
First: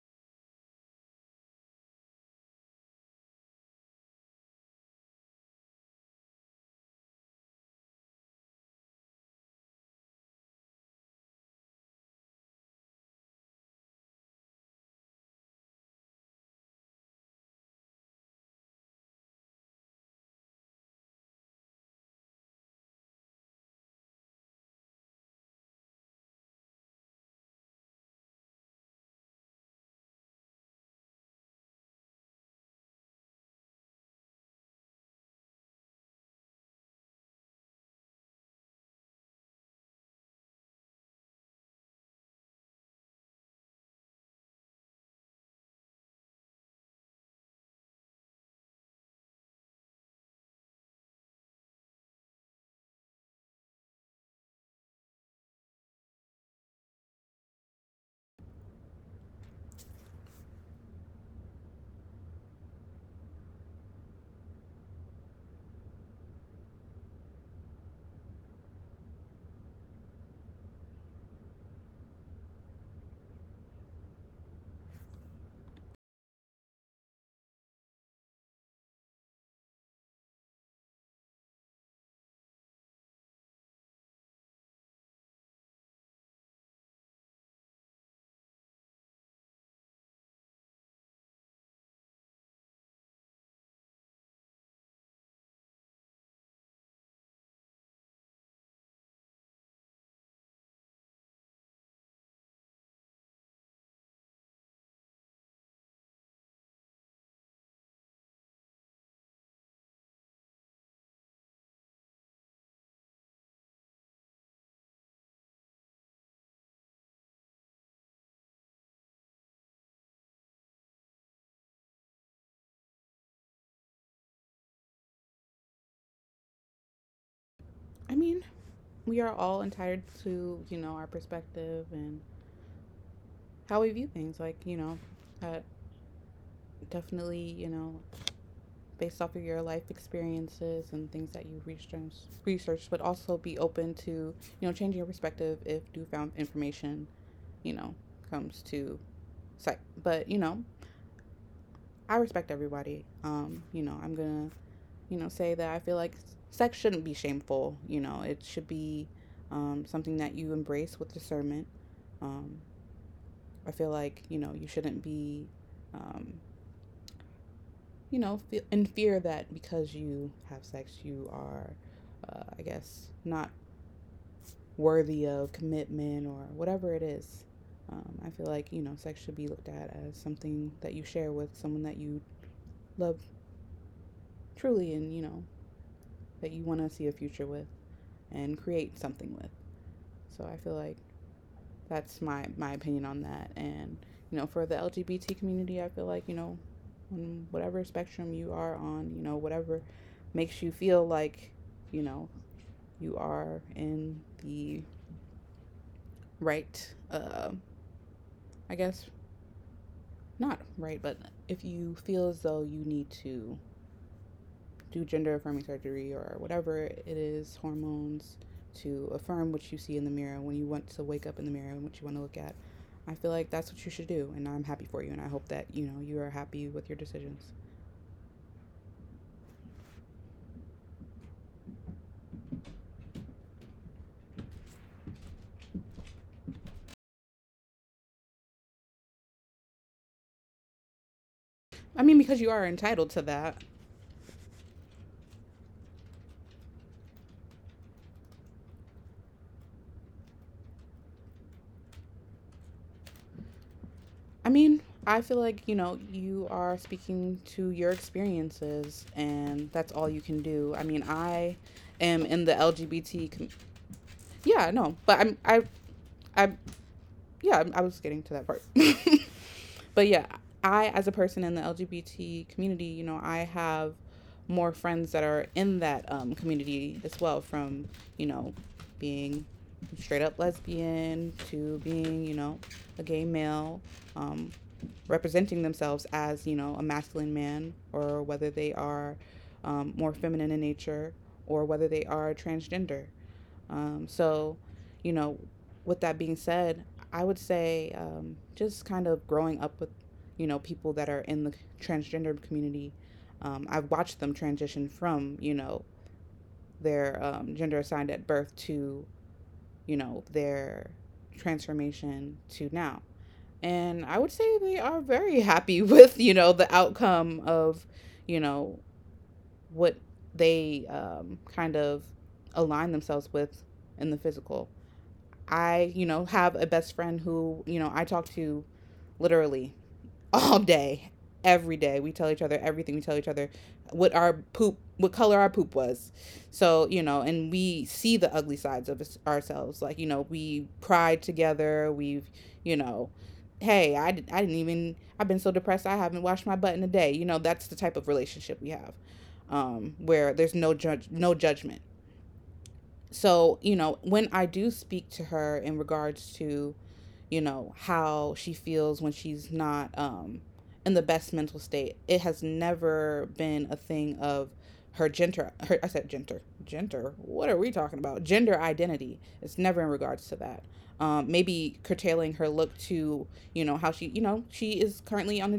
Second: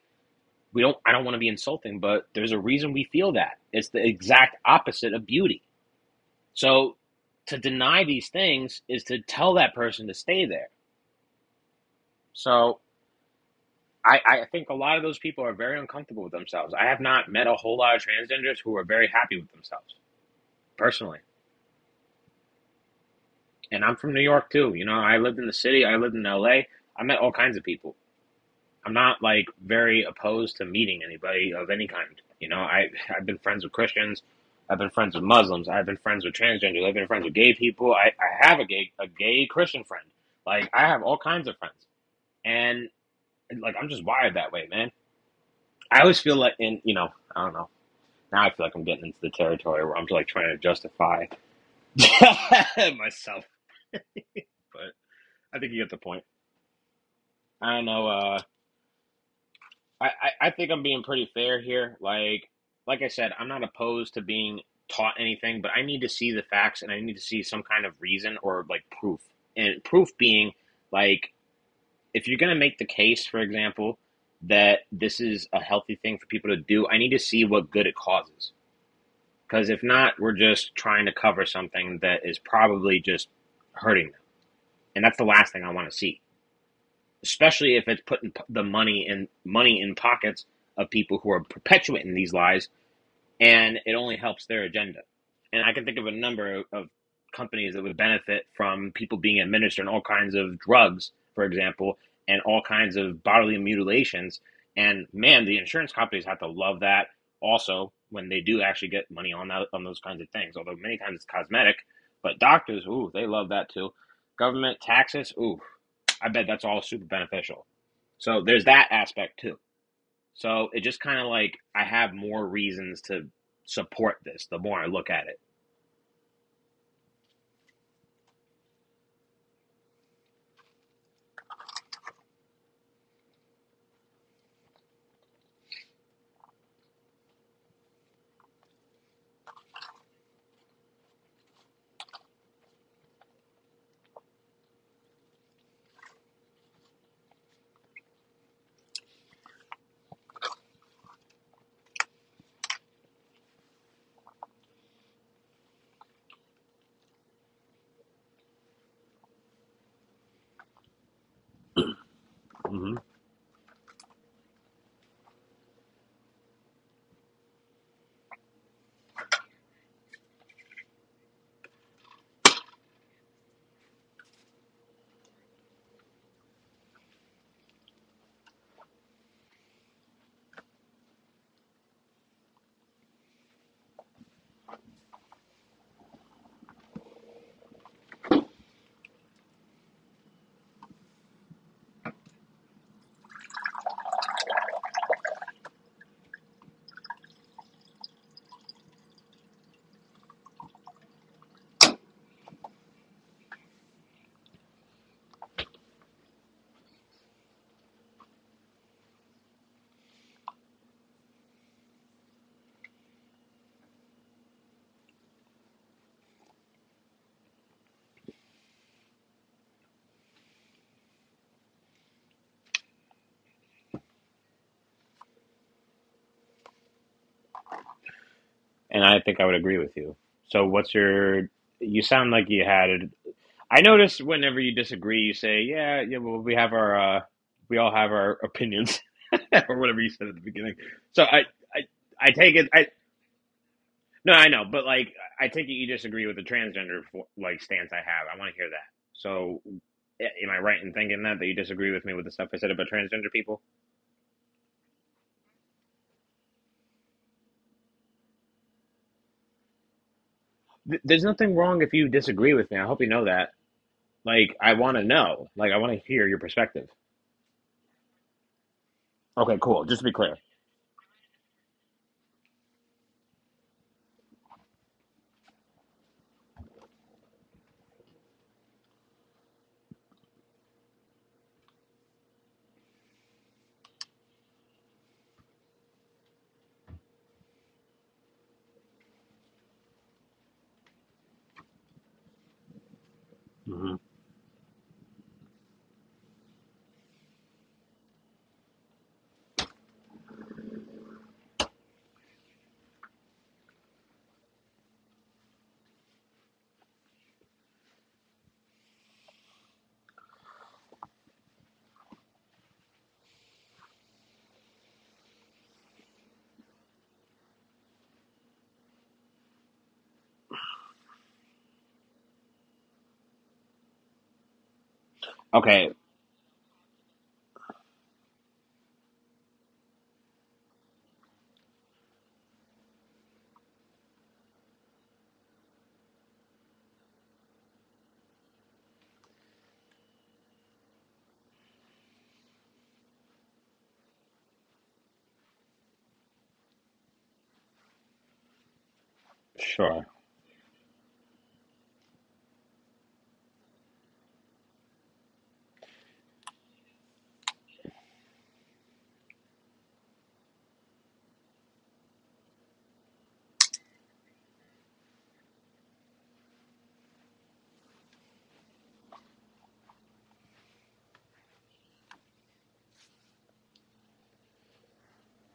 [SPEAKER 2] we don't. I don't want to be insulting, but there's a reason we feel that. It's the exact opposite of beauty. So to deny these things is to tell that person to stay there. So I think a lot of those people are very uncomfortable with themselves. I have not met a whole lot of transgenders who are very happy with themselves, personally. And I'm from New York too. You know, I lived in the city, I lived in LA. I met all kinds of people. I'm not like very opposed to meeting anybody of any kind. You know, I I've been friends with Christians, I've been friends with Muslims, I've been friends with transgenders, I've been friends with gay people. I have a gay Christian friend. Like I have all kinds of friends. And like I'm just wired that way, man. I always feel like in I don't know. Now I feel like I'm getting into the territory where I'm just like trying to justify myself, but I think you get the point. I don't know. I think I'm being pretty fair here. Like I said, I'm not opposed to being taught anything, but I need to see the facts and I need to see some kind of reason or like proof. And proof being like if you're gonna make the case, for example, that this is a healthy thing for people to do, I need to see what good it causes. Because if not, we're just trying to cover something that is probably just hurting them, and that's the last thing I want to see. Especially if it's putting the money in money in pockets of people who are perpetuating these lies and it only helps their agenda. And I can think of a number of companies that would benefit from people being administered all kinds of drugs, for example, and all kinds of bodily mutilations. And man, the insurance companies have to love that also when they do actually get money on those kinds of things. Although many times it's cosmetic, but doctors, ooh, they love that too. Government taxes, ooh, I bet that's all super beneficial. So there's that aspect too. So it just kind of like I have more reasons to support this the more I look at it.
[SPEAKER 1] I mean, we are all entitled to, you know, our perspective and how we view things. Like, you know, uh, definitely, you know, based off of your life experiences and things that you researched, but also be open to, you know, changing your perspective if newfound information, you know, comes to sight. But, you know, I respect everybody. You know, I'm going to, you know, say that I feel like sex shouldn't be shameful. You know, it should be something that you embrace with discernment. Um,
[SPEAKER 2] Hmm.
[SPEAKER 1] I feel like, you know, you shouldn't be, um, you know, in fear that because you have sex, you are, I guess, not worthy of commitment or whatever it is. I feel like, you know, sex should be looked at as something that you share with someone that you love truly and, you know, that you want to see a future with and create something with. So I feel like that's my opinion on that. And, you know, for the LGBT community, I feel like, you know, on whatever spectrum you are on, you know, whatever makes you feel like, you know, you are in the right, I guess, not right, but if you feel as though you need to do gender affirming surgery or whatever it is, hormones, to affirm what you see in the mirror when you want to wake up in the mirror and what you want to look at. I feel like that's what you should do, and I'm happy for you, and I hope that you know you are happy with your decisions.
[SPEAKER 2] And I think I would agree with you. So what's your you sound like you had it. I notice whenever you disagree you say, "Yeah, yeah, well we have our we all have our opinions." or whatever you said at the beginning. So I
[SPEAKER 1] I mean,
[SPEAKER 2] I
[SPEAKER 1] because you
[SPEAKER 2] take
[SPEAKER 1] are
[SPEAKER 2] it I
[SPEAKER 1] entitled to that,
[SPEAKER 2] no, I know, but like I take it you disagree with the transgender like stance I have. I want to hear that. So am I right in thinking that you disagree with me with the stuff I said about transgender people?
[SPEAKER 1] I mean, I feel like, you know, you are speaking to your experiences and that's all you can do. I mean,
[SPEAKER 2] There's
[SPEAKER 1] I
[SPEAKER 2] nothing wrong if you
[SPEAKER 1] am in the
[SPEAKER 2] disagree with me. I
[SPEAKER 1] LGBT
[SPEAKER 2] hope you know
[SPEAKER 1] com-
[SPEAKER 2] that. Like,
[SPEAKER 1] Yeah,
[SPEAKER 2] I
[SPEAKER 1] no.
[SPEAKER 2] want to
[SPEAKER 1] But I'm
[SPEAKER 2] know. Like, I want to hear your
[SPEAKER 1] I
[SPEAKER 2] perspective.
[SPEAKER 1] Yeah, I was getting to that part.
[SPEAKER 2] Okay, cool. Just
[SPEAKER 1] But
[SPEAKER 2] to be
[SPEAKER 1] yeah,
[SPEAKER 2] clear.
[SPEAKER 1] I as a person in the LGBT community, you know, I have more friends that are in that community as well from, you know, being straight up lesbian to being, you know, a gay male, um, representing themselves as, you know, a masculine man or whether they are, more feminine in nature or whether they are transgender.
[SPEAKER 2] Hmm.
[SPEAKER 1] So, you know, with that being said, I would say, just kind of growing up with, you know, people that are in the transgender community, I've watched them transition from, you know, their, gender assigned at birth to, you know, their transformation to now, and I would say they are very happy with, you know, the outcome of, you know, what they, kind of align themselves with in the physical. I,
[SPEAKER 2] Okay.
[SPEAKER 1] you know, have a best friend who, you know, I talk to literally all day, every day. We tell each other everything. We tell each other what our poop, what color our poop was. So, you know, and we see the ugly sides of ourselves. Like, you know, we cried together. We've, you know, hey, I, I didn't even, I've been so depressed, I haven't washed my butt in a day. You know, that's the type of relationship we have,
[SPEAKER 2] Sure.
[SPEAKER 1] where there's no judge, no judgment. So, you know, when I do speak to her in regards to, you know, how she feels when she's not, in the best mental state. It has never been a thing of her gender. Her, I said gender. Gender. What are we talking about? Gender identity. It's never in regards to that. Maybe curtailing her look to, you know, how she, you know, she is currently on the,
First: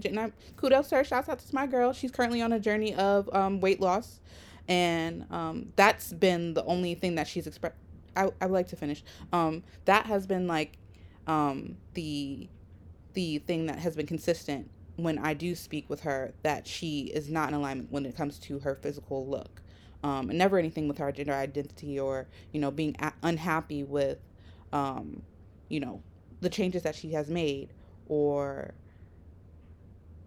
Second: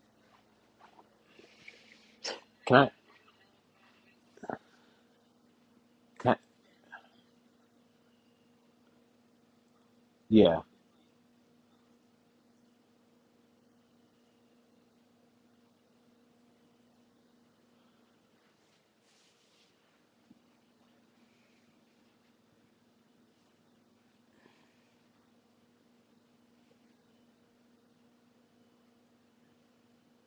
[SPEAKER 1] kudos to her. Shouts out to my girl. She's currently on a
[SPEAKER 2] Can I?
[SPEAKER 1] journey of weight loss, and, that's
[SPEAKER 2] Can I
[SPEAKER 1] been the only thing that she's expressed. I would like to finish. That has been
[SPEAKER 2] yeah.
[SPEAKER 1] like, the thing that has been consistent when I do speak with her that she is not in alignment when it comes to her physical look, and never anything with her gender identity or, you know, being unhappy with, um, you know, the changes that she has made or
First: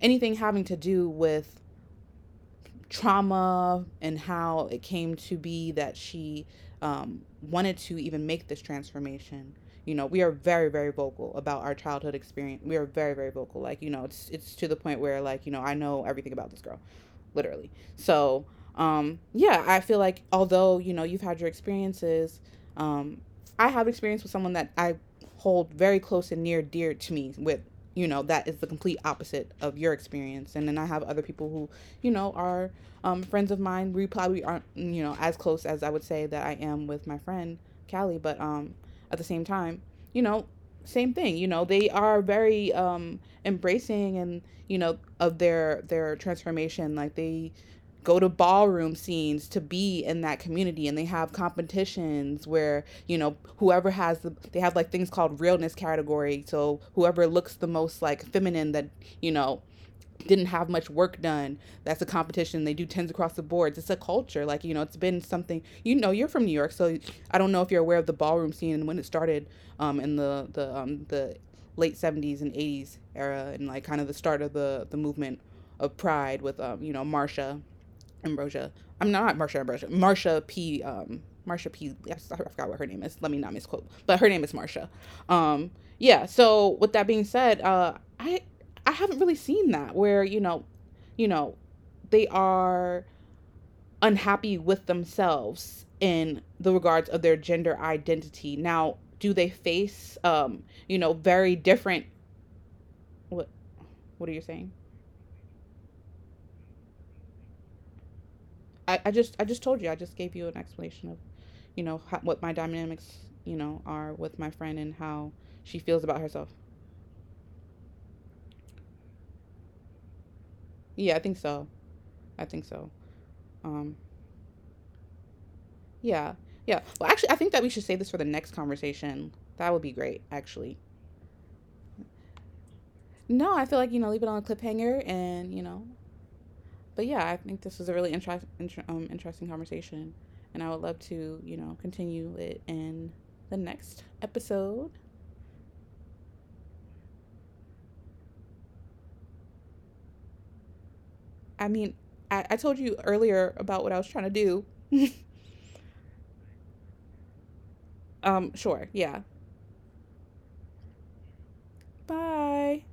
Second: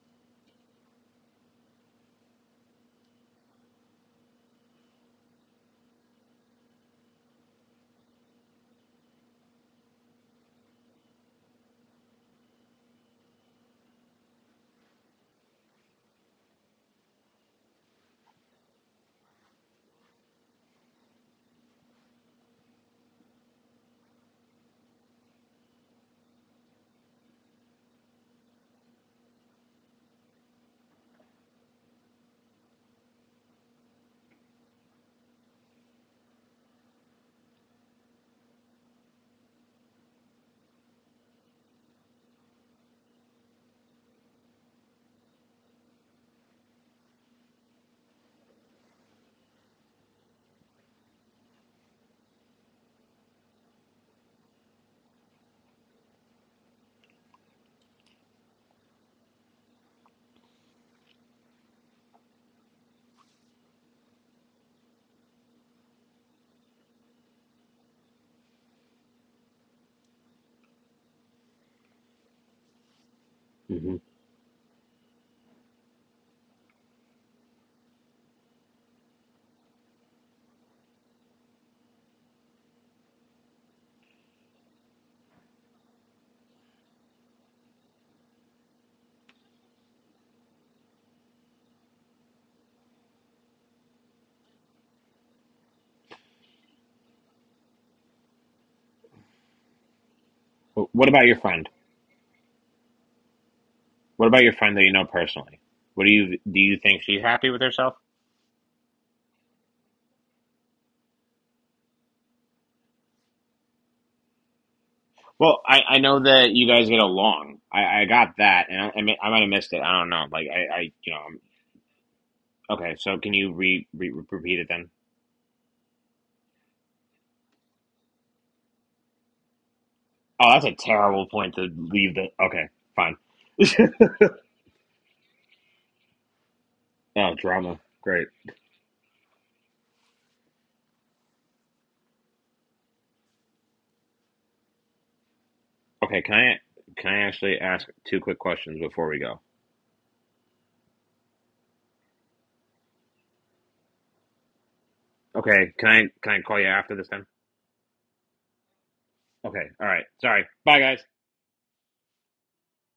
[SPEAKER 1] anything having to do with trauma and how it came to be that she, wanted to even make this transformation. You know, we are very, very vocal about our childhood experience. We are very, very vocal. Like, you know, it's to the point where, like, you know, I know everything about this girl literally. So, yeah, I feel like although, you know, you've had your experiences, um, I have experience with someone that I hold very close and near dear to me with, you know, that is the complete opposite of your experience, and then I have other people who, you know, are, friends of mine. We probably aren't, you know, as close as I would say that I am with my friend Callie, but, at the same time, you know, same thing, you know, they are very, embracing, and, you know, of their transformation. Like, they go to ballroom scenes to be in that community, and they have competitions where, you know, whoever has they have like things called realness category. So whoever looks the most like feminine, that, you know, didn't have much work done. That's a competition. They do tens across the boards. It's a culture. Like, you know, it's been something, you know, you're from New York. So I don't know if you're aware of the ballroom scene and when it started, in the late 70s and 80s era, and like
[SPEAKER 2] Hmm.
[SPEAKER 1] kind of the start of the, movement of pride with, you know, Marsha Ambrosia. I'm not Marsha Ambrosia. Marsha P. Marsha P. Yes, I forgot what her name is. Let me not misquote, but her name is Marsha. Um, yeah. So with that being said, I I haven't really seen that where, you know, they are unhappy with themselves in the regards of their gender identity. Now, do they face, you
[SPEAKER 2] What
[SPEAKER 1] know,
[SPEAKER 2] about your
[SPEAKER 1] very
[SPEAKER 2] friend?
[SPEAKER 1] different. what
[SPEAKER 2] What
[SPEAKER 1] what are you
[SPEAKER 2] about your
[SPEAKER 1] saying?
[SPEAKER 2] friend that you know personally? What do? You think she's happy with herself?
[SPEAKER 1] I just I just told you, I just gave you an explanation of, you know, how, what my dynamics, you know, are with my friend and how
[SPEAKER 2] Well, I,
[SPEAKER 1] she
[SPEAKER 2] I
[SPEAKER 1] feels
[SPEAKER 2] know
[SPEAKER 1] about
[SPEAKER 2] that
[SPEAKER 1] herself.
[SPEAKER 2] you guys get along. I got that, and I might have missed it. I don't know. Like I you
[SPEAKER 1] Yeah,
[SPEAKER 2] know.
[SPEAKER 1] I think
[SPEAKER 2] I'm-
[SPEAKER 1] so. I think so.
[SPEAKER 2] Okay, so can you re,
[SPEAKER 1] Um,
[SPEAKER 2] re repeat it then?
[SPEAKER 1] yeah. Yeah. Well, actually, I think that we should save this for the next conversation. That would be great,
[SPEAKER 2] Oh, that's a
[SPEAKER 1] actually.
[SPEAKER 2] terrible point to leave the. Okay, fine.
[SPEAKER 1] No, I feel like, you know, leave it on a cliffhanger and, you know, but yeah,
[SPEAKER 2] Oh,
[SPEAKER 1] I think
[SPEAKER 2] drama.
[SPEAKER 1] this was a really
[SPEAKER 2] Great.
[SPEAKER 1] interesting conversation. And I would love to, you know, continue it in the next episode.
[SPEAKER 2] Okay, can I actually ask two quick questions before we go?
[SPEAKER 1] I mean, I told you earlier about what I was trying to do.
[SPEAKER 2] Okay, can I call you after this time?
[SPEAKER 1] Sure. Yeah.
[SPEAKER 2] Okay, all right. Sorry. Bye, guys.
[SPEAKER 1] Bye.